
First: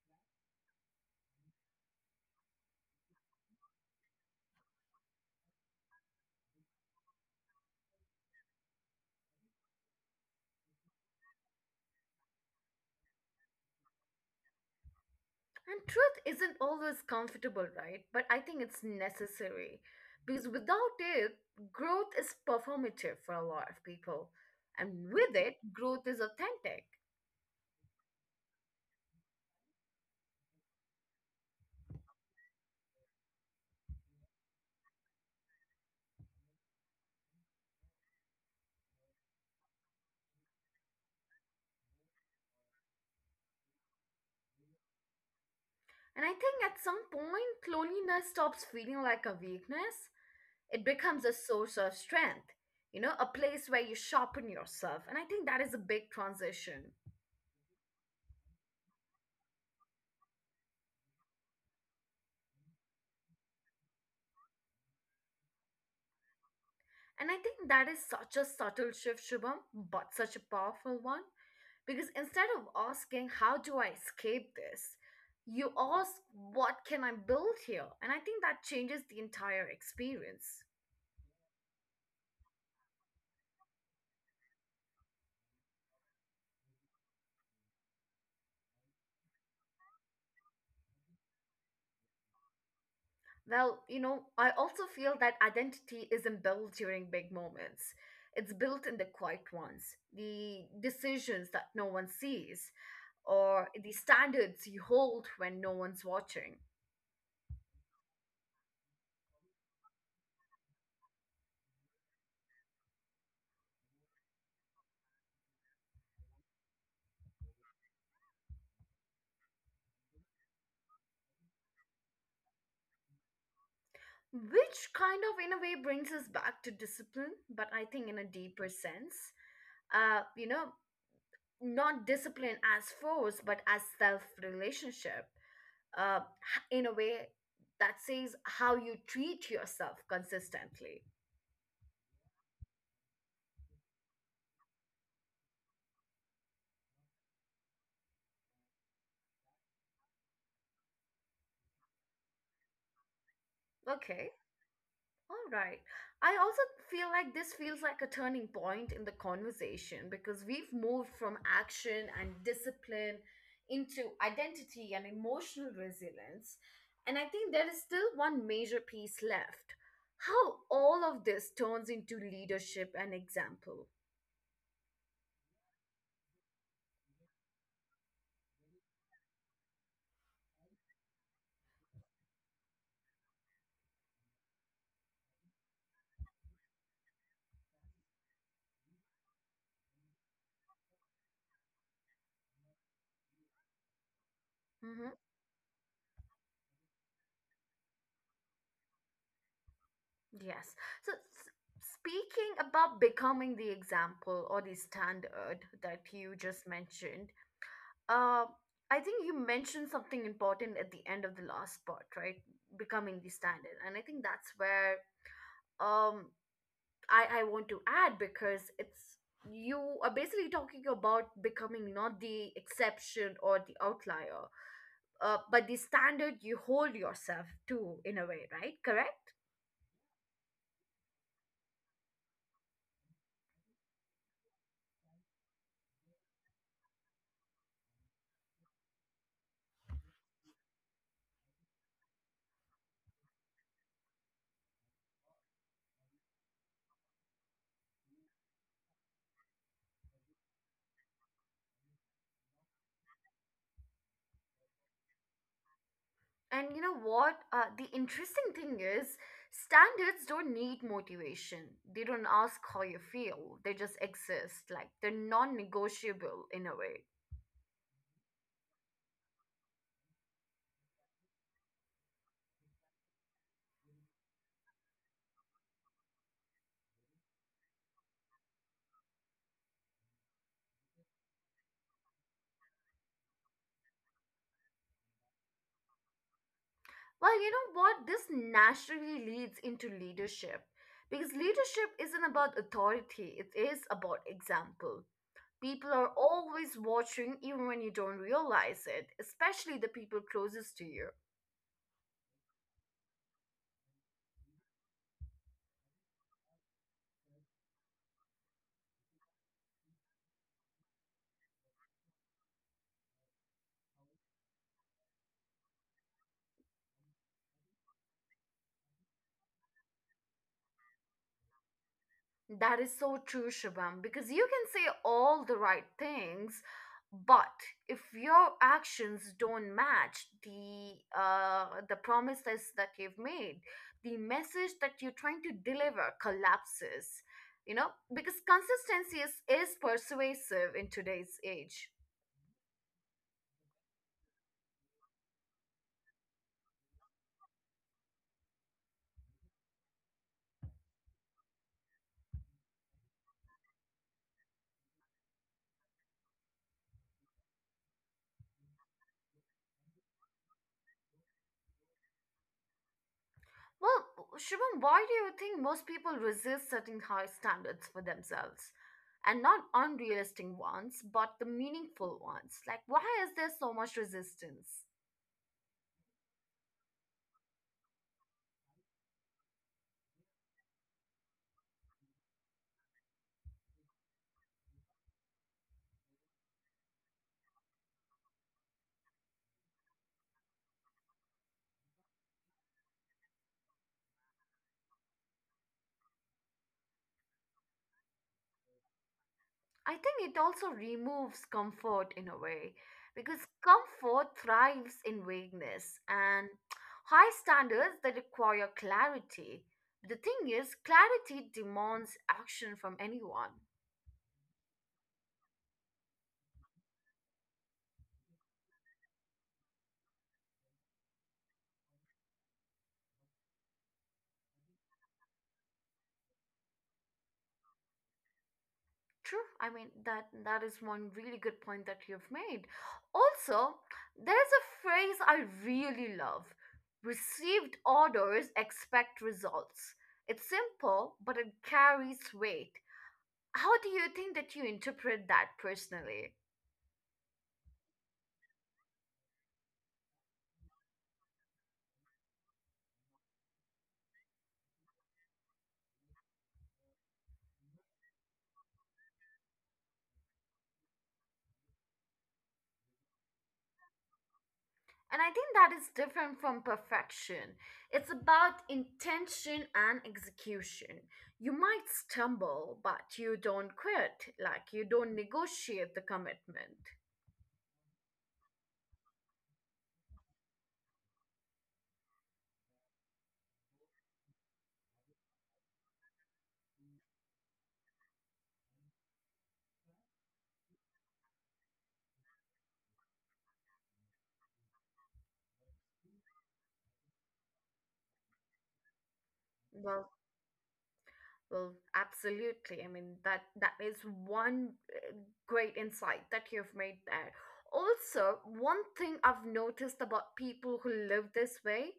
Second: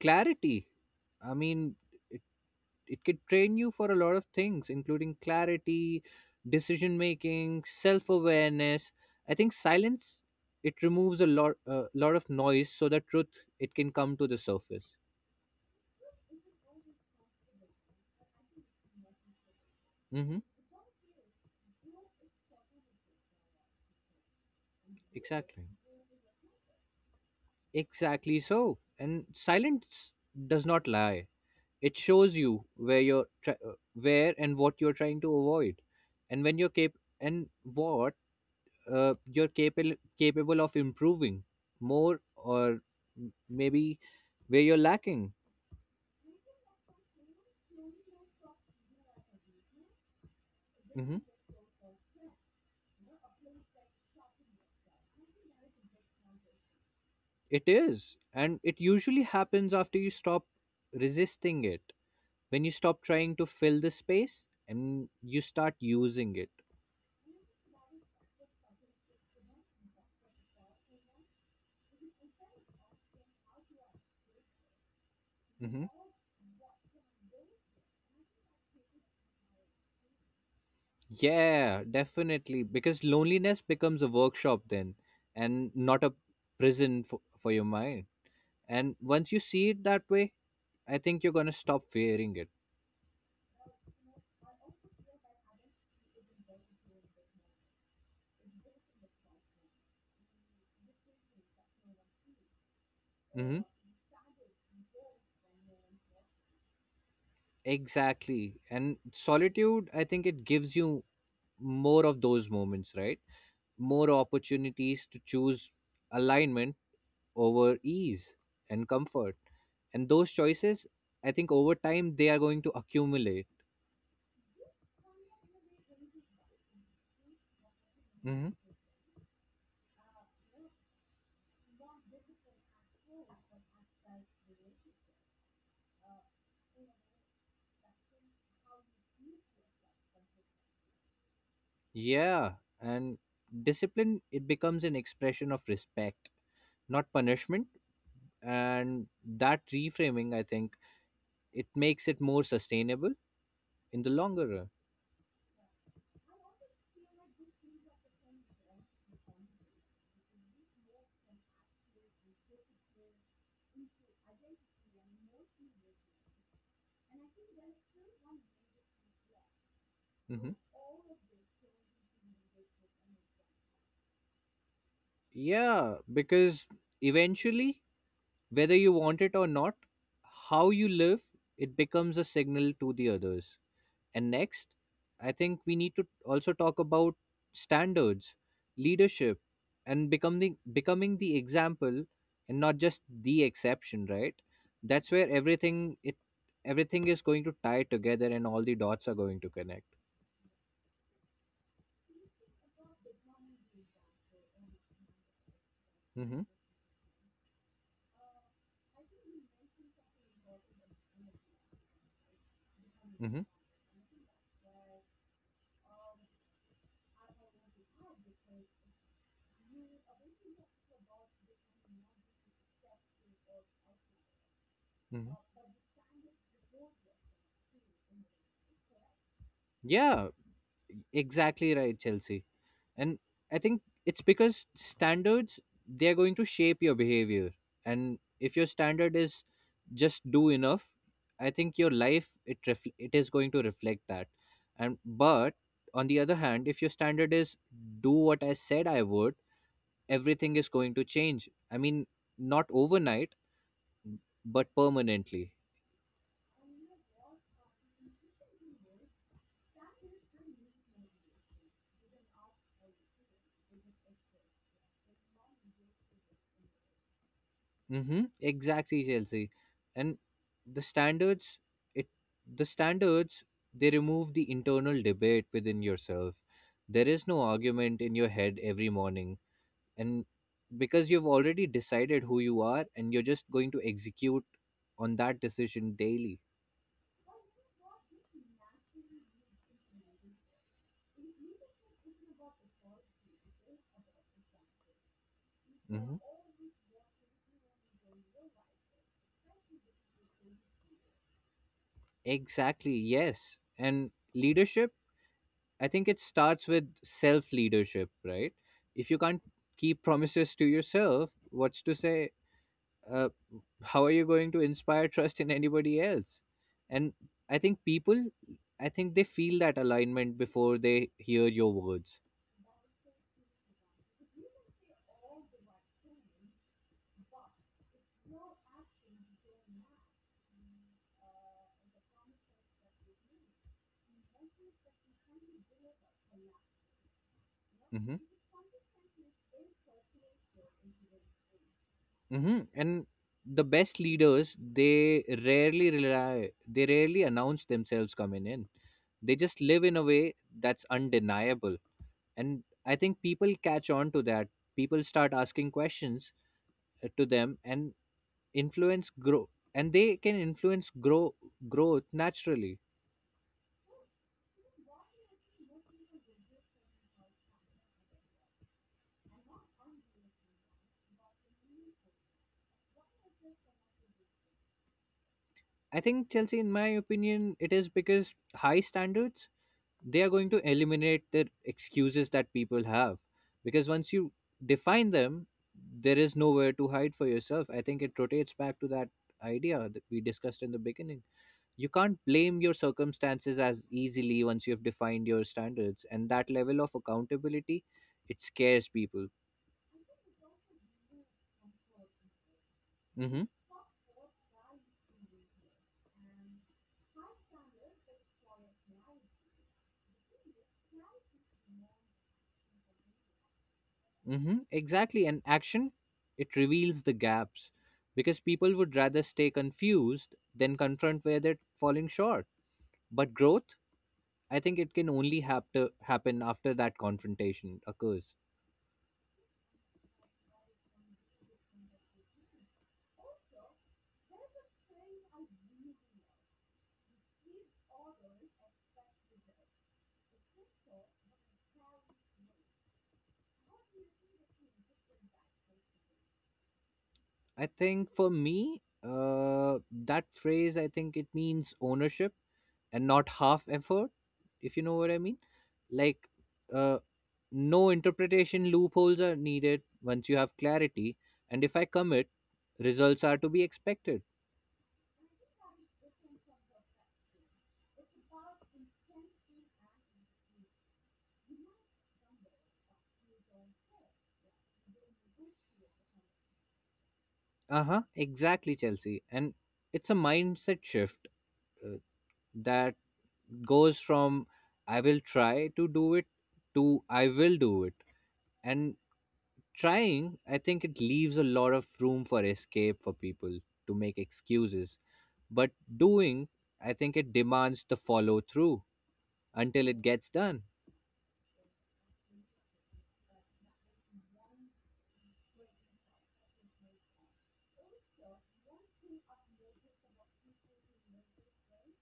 S2: Clarity. I mean, it could train you for a lot of things including clarity, decision making, self-awareness. I think silence, it removes a lot of noise, so that truth, it can come to the surface.
S1: And truth isn't always comfortable, right? But I think it's necessary
S2: Mm-hmm.
S1: because without it, growth is performative for a lot of people. And with
S2: Exactly.
S1: it, growth is authentic.
S2: Exactly so. And silence does not lie. It shows you where and what you're trying to avoid. And when you're cap and what you're capable of improving more, or maybe where you're lacking.
S1: And I think at some point, loneliness stops feeling like a weakness. It
S2: Mhm.
S1: becomes a source of strength, you know, a place where you sharpen yourself. And I think that is a big transition.
S2: It is. And it usually happens after you stop resisting it, when you stop trying to fill the space and you start using it.
S1: And I think that is such a subtle shift, Shubham, but such a powerful one. Because instead of asking, how do I escape this? You
S2: Hmm.
S1: ask, what can I build here? And I think that changes the entire experience.
S2: Yeah, definitely, because loneliness becomes a workshop then, and not a prison for your mind. And once you see it that way, I think you're going to stop fearing it.
S1: Well, you know, I also feel that identity isn't built during big moments. It's built in the quiet ones, the decisions that no one sees,
S2: Hmm.
S1: or the standards you hold when no one's watching.
S2: Exactly. And solitude, I think it gives you more of those moments, right? More opportunities to choose alignment over ease and comfort. And those choices, I think over time, they are going to accumulate.
S1: Which kind of, in a way, brings us back to discipline, but I think in a
S2: Hmm.
S1: deeper sense. You know, not discipline as force but as self relationship uh, in a way that says how you treat yourself consistently.
S2: Yeah. And discipline, it becomes an expression of respect, not punishment. And that reframing, I think, it makes it more sustainable in the
S1: Okay.
S2: longer run.
S1: All right. I also feel like this feels like a turning point in the conversation because we've moved from action and discipline into identity and emotional resilience, and I think there is still one major piece left: how
S2: Mm-hmm.
S1: all of this turns into leadership and example.
S2: Yeah, because eventually, whether you want it or not, how you live, it becomes a signal to the others. And next, I think we need to also talk about standards, leadership, and becoming the example and not just the exception, right?
S1: Mm-hmm.
S2: That's where everything is going to tie together, and all the dots are going to connect.
S1: Yes. So, speaking about becoming the example or the standard that you
S2: Mm-hmm.
S1: just mentioned, uh, I think you mentioned something important at the end of the last part, right? Becoming the
S2: Mm-hmm.
S1: standard, and I think that's where um I want to add because it's you are basically talking about becoming not the exception or the outlier,
S2: Mm-hmm.
S1: but the standard you hold yourself to, in a way, right? Correct.
S2: Yeah, exactly right, Chelsea. And I think it's because standards, they're going to shape your behavior. And if your standard is just do enough, I think your life, it is going to reflect that. And but on the other hand, if your standard is do what I said I would, everything is going to change. I mean, not overnight, but permanently.
S1: And you know what, the interesting thing is standards don't need motivation. They don't ask how you feel, they just exist, like they're non-negotiable in a way.
S2: Mm-hmm. Exactly, Chelsea. And the standards, it the standards, they remove the internal debate within yourself. There is no argument in your head every morning, and because you've already decided who you are, and you're just going to execute on that decision daily.
S1: Well, you know what, this naturally leads into leadership, because leadership isn't about authority, it is about example. People are
S2: Hmm.
S1: always watching, even when you don't realize it, especially the people closest to you.
S2: Exactly. Yes. And leadership, I think it starts with self leadership, right? If you can't keep promises to yourself, what's to say? uh, how are you going to inspire trust in anybody else? And i think people I think they feel that alignment before they hear your words.
S1: That is so true, Shubham, because you can say all the right things, but if your actions don't match the the promises that you've made, the message that you're trying to deliver collapses. You know,
S2: Hmm.
S1: because consistency is persuasive in today's age.
S2: Hmm. And the best leaders, they rarely announce themselves coming in. They just live in a way that's undeniable. And I think people catch on to that. People start asking questions, to them. And influence grow, and they can influence growth naturally.
S1: Well, Shubham, why do you think most people resist setting high standards for themselves? And not unrealistic ones, but the meaningful ones. Like, why is there so much resistance?
S2: I think, Chelsea, in my opinion, it is because high standards, they are going to eliminate the excuses that people have. Because once you define them, there is nowhere to hide for yourself. I think it rotates back to that idea that we discussed in the beginning. You can't blame your circumstances as easily once you have defined your standards, and that level of accountability, it scares people.
S1: I think it also removes comfort in a way, because
S2: Mhm.
S1: comfort thrives in vagueness, and high standards that require clarity. The thing is, clarity demands action from anyone.
S2: Mm-hmm, exactly. And action, it reveals the gaps, because people would rather stay confused than confront where they're falling short. But growth, I think it can only have to happen after that confrontation occurs.
S1: True. I mean, that is one really good point that you've made. Also, there's a phrase I really love. Received orders expect results. It's simple, but it carries weight. How do you think that you interpret that personally?
S2: I think for me, uh, that phrase, I think it means ownership, and not half effort, if you know what I mean. Like, uh, no interpretation loopholes are needed once you have clarity. And if I commit, results are to be expected.
S1: And I think that is different from perfection. It's about intention and execution. You might stumble, but you don't quit, like you don't negotiate the commitment.
S2: Uh-huh. Exactly, Chelsea. And it's a mindset shift, uh, that goes from I will try to do it, to I will do it. And trying, I think it leaves a lot of room for escape for people to make excuses. But doing, I think it demands the follow through until it
S1: Well.
S2: gets done.
S1: Well, absolutely. I mean, that is one great insight that you've made there. Also, one thing I've noticed about people who live this way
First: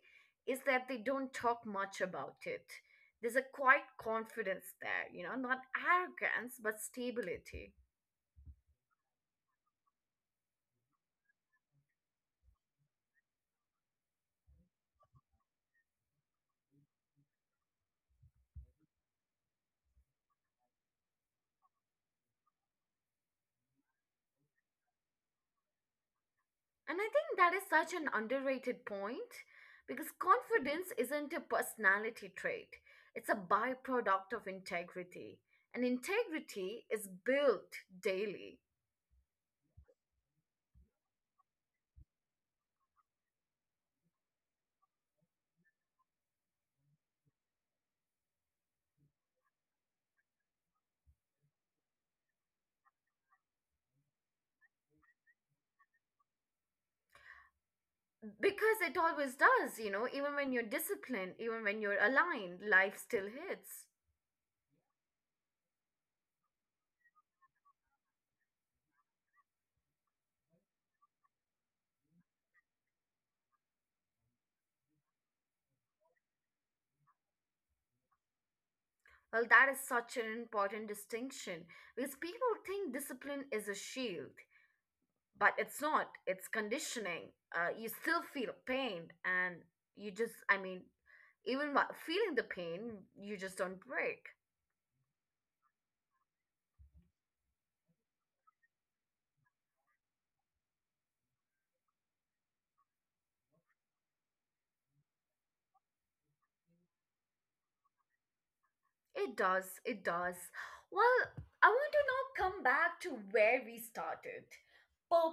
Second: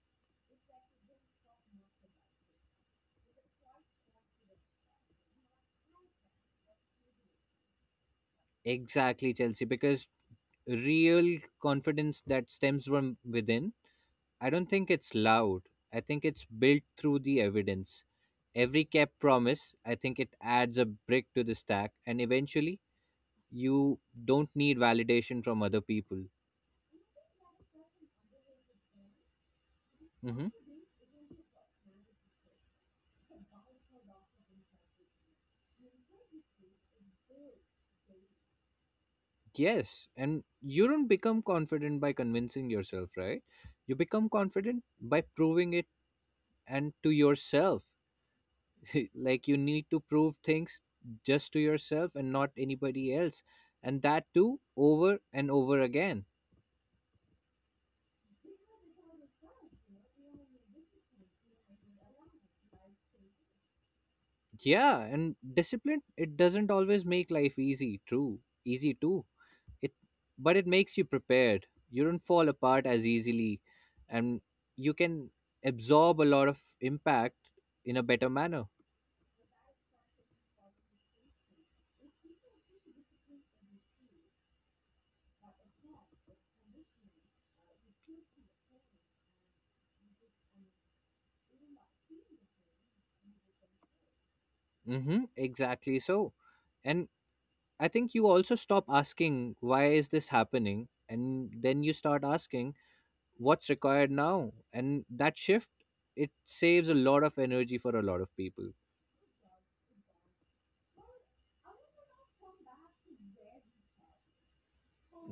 S1: is that they don't talk much about it. There's a quiet confidence there, you know, not arrogance, but stability.
S2: Exactly, Chelsea, because real confidence that stems from within, I don't think it's loud. I think it's built through the evidence. Every kept promise, I think it adds a brick to the stack, and eventually you don't need validation from other people.
S1: And I think that is such an underrated point, because
S2: Hmm.
S1: confidence isn't a personality trait, it's a byproduct of integrity. And integrity is built daily,
S2: Yes, and you don't become confident by convincing yourself, right? You become confident by proving it, and to yourself. Like, you need to prove things just to yourself and not anybody else, and that too over and over again.
S1: because it always does, you know, even when you're disciplined, even when you're aligned, life still hits.
S2: Yeah, and discipline, it doesn't always make life easy, true. Easy too. It But it makes you prepared. You don't fall apart as easily, and you can absorb a lot of impact in a better manner.
S1: Well, that is such an important distinction, because people think discipline is a shield, but it's not, it's conditioning. You still feel pain, and you just, I mean, even while feeling the pain, you just don't break.
S2: Mhm, exactly so. And I think you also stop asking why is this happening, and then you start asking what's required now, and that shift, it saves a lot of energy for a lot of people.
S1: It does, it does. Well, I want to now come back to where we started:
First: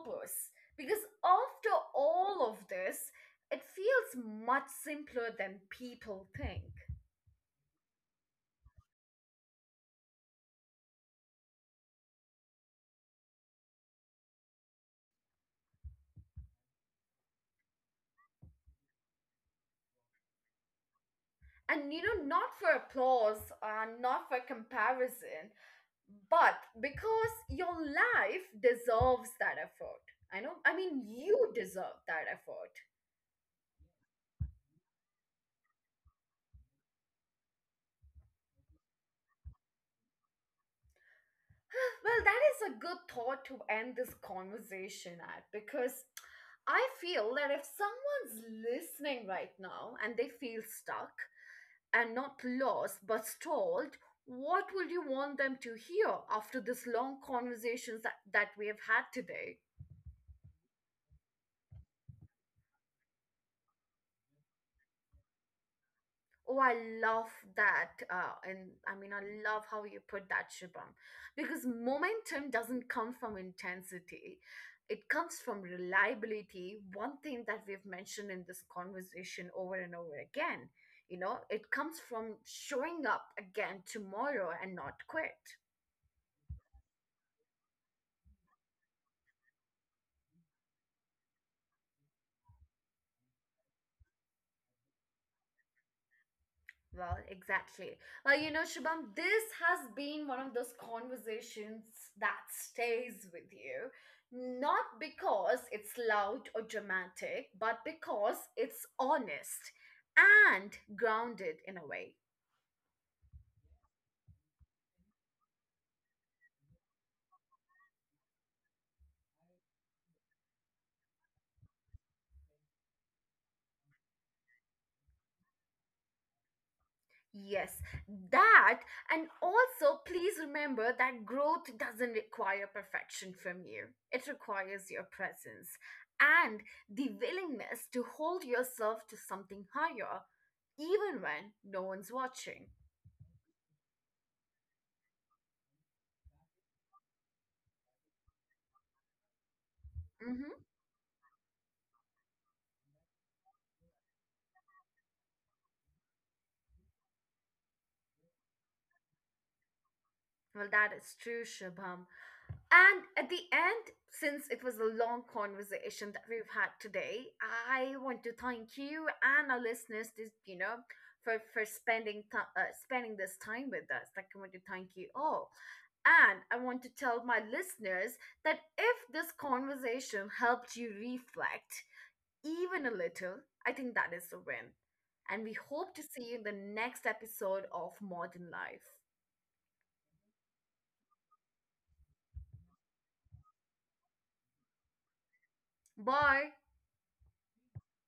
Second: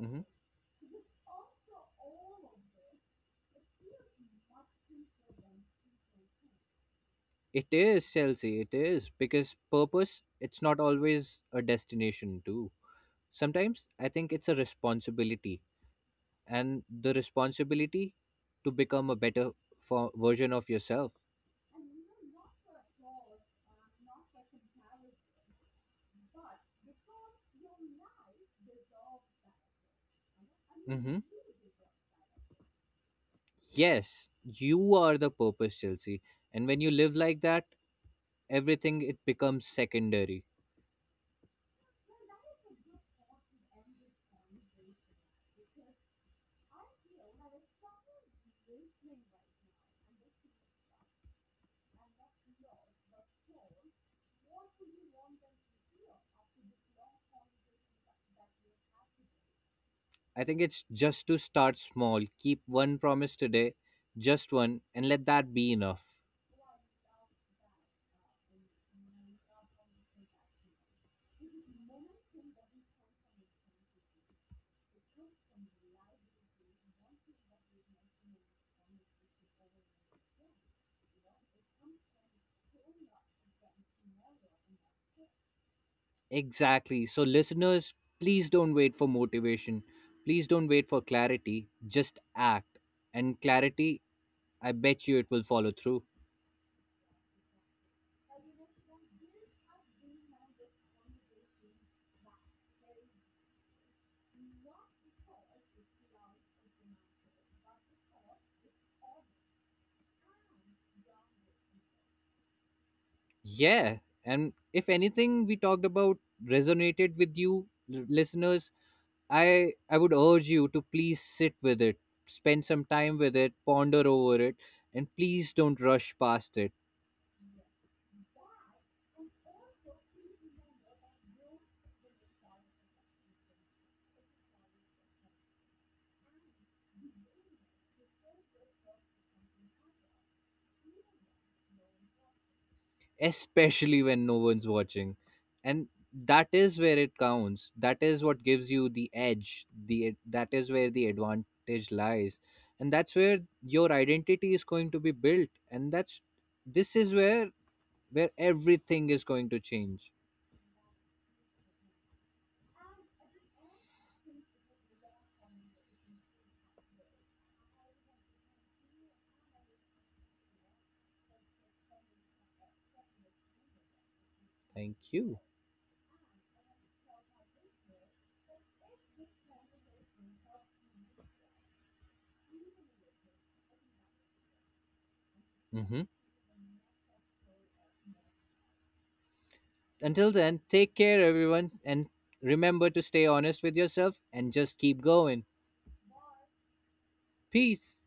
S2: Mm-hmm.
S1: Because after all of this, it feels much simpler than people think.
S2: It is, Chelsea, it is. Because purpose, it's not always a destination, too. Sometimes I think it's a responsibility, and the responsibility to become a better for version of yourself.
S1: And you know, not for applause and not for comparison, but because your life deserves that effort. I know, I mean,
S2: Mm-hmm.
S1: you deserve that effort.
S2: Yes, you are the purpose, Chelsea. And when you live like that, everything, it becomes secondary.
S1: Well, that is a good thought to end this conversation at, because I feel that if someone's listening right now and they feel stuck, and not lost but stalled, what would you want them to hear after this long conversations that we have had today?
S2: I think it's just to start small. Keep one promise today, just one, and let that be enough.
S1: Oh, I love that. And I mean, I love how you put that, Shubham, because momentum doesn't come from intensity, it comes from reliability. One thing that we've mentioned in this conversation over and over again, you know, it comes from showing up again tomorrow and not quit.
S2: Exactly. So, listeners, please don't wait for motivation. Please don't wait for clarity. Just act. And clarity, I bet you it will follow through.
S1: Well, exactly. Well, you know, Shubham, this has been one of those conversations that stays with you. Not because it's loud or dramatic, but because it's honest and grounded in a way.
S2: Yeah. And if anything we talked about resonated with you, listeners, I would urge you to please sit with it, spend some time with it, ponder over it, and please don't rush past it.
S1: Yes, that. And also, please remember that growth doesn't require perfection from you, it requires your presence and the willingness to hold yourself to something higher even when no one's watching.
S2: Especially when no one's watching. And that is where it counts. That is what gives you the edge. The That
S1: Hmm.
S2: is where the advantage lies. And that's where your identity is going to be built. And that's This is where everything is going to change.
S1: Well, that is true, Shubham. And at the end, since it was a long conversation that we've had today, I want to thank you and our listeners, this, you know, for for spending this time with us. Like, I want to thank
S2: Thank
S1: you
S2: you.
S1: all, and I want to tell my listeners that if this conversation helped you reflect, even a little, I think that is a win. And we hope to
S2: Hmm.
S1: see you in the next episode of Modern Life.
S2: Until then, take care everyone, and remember to stay honest with yourself and just keep going.
S1: Bye.
S2: Peace.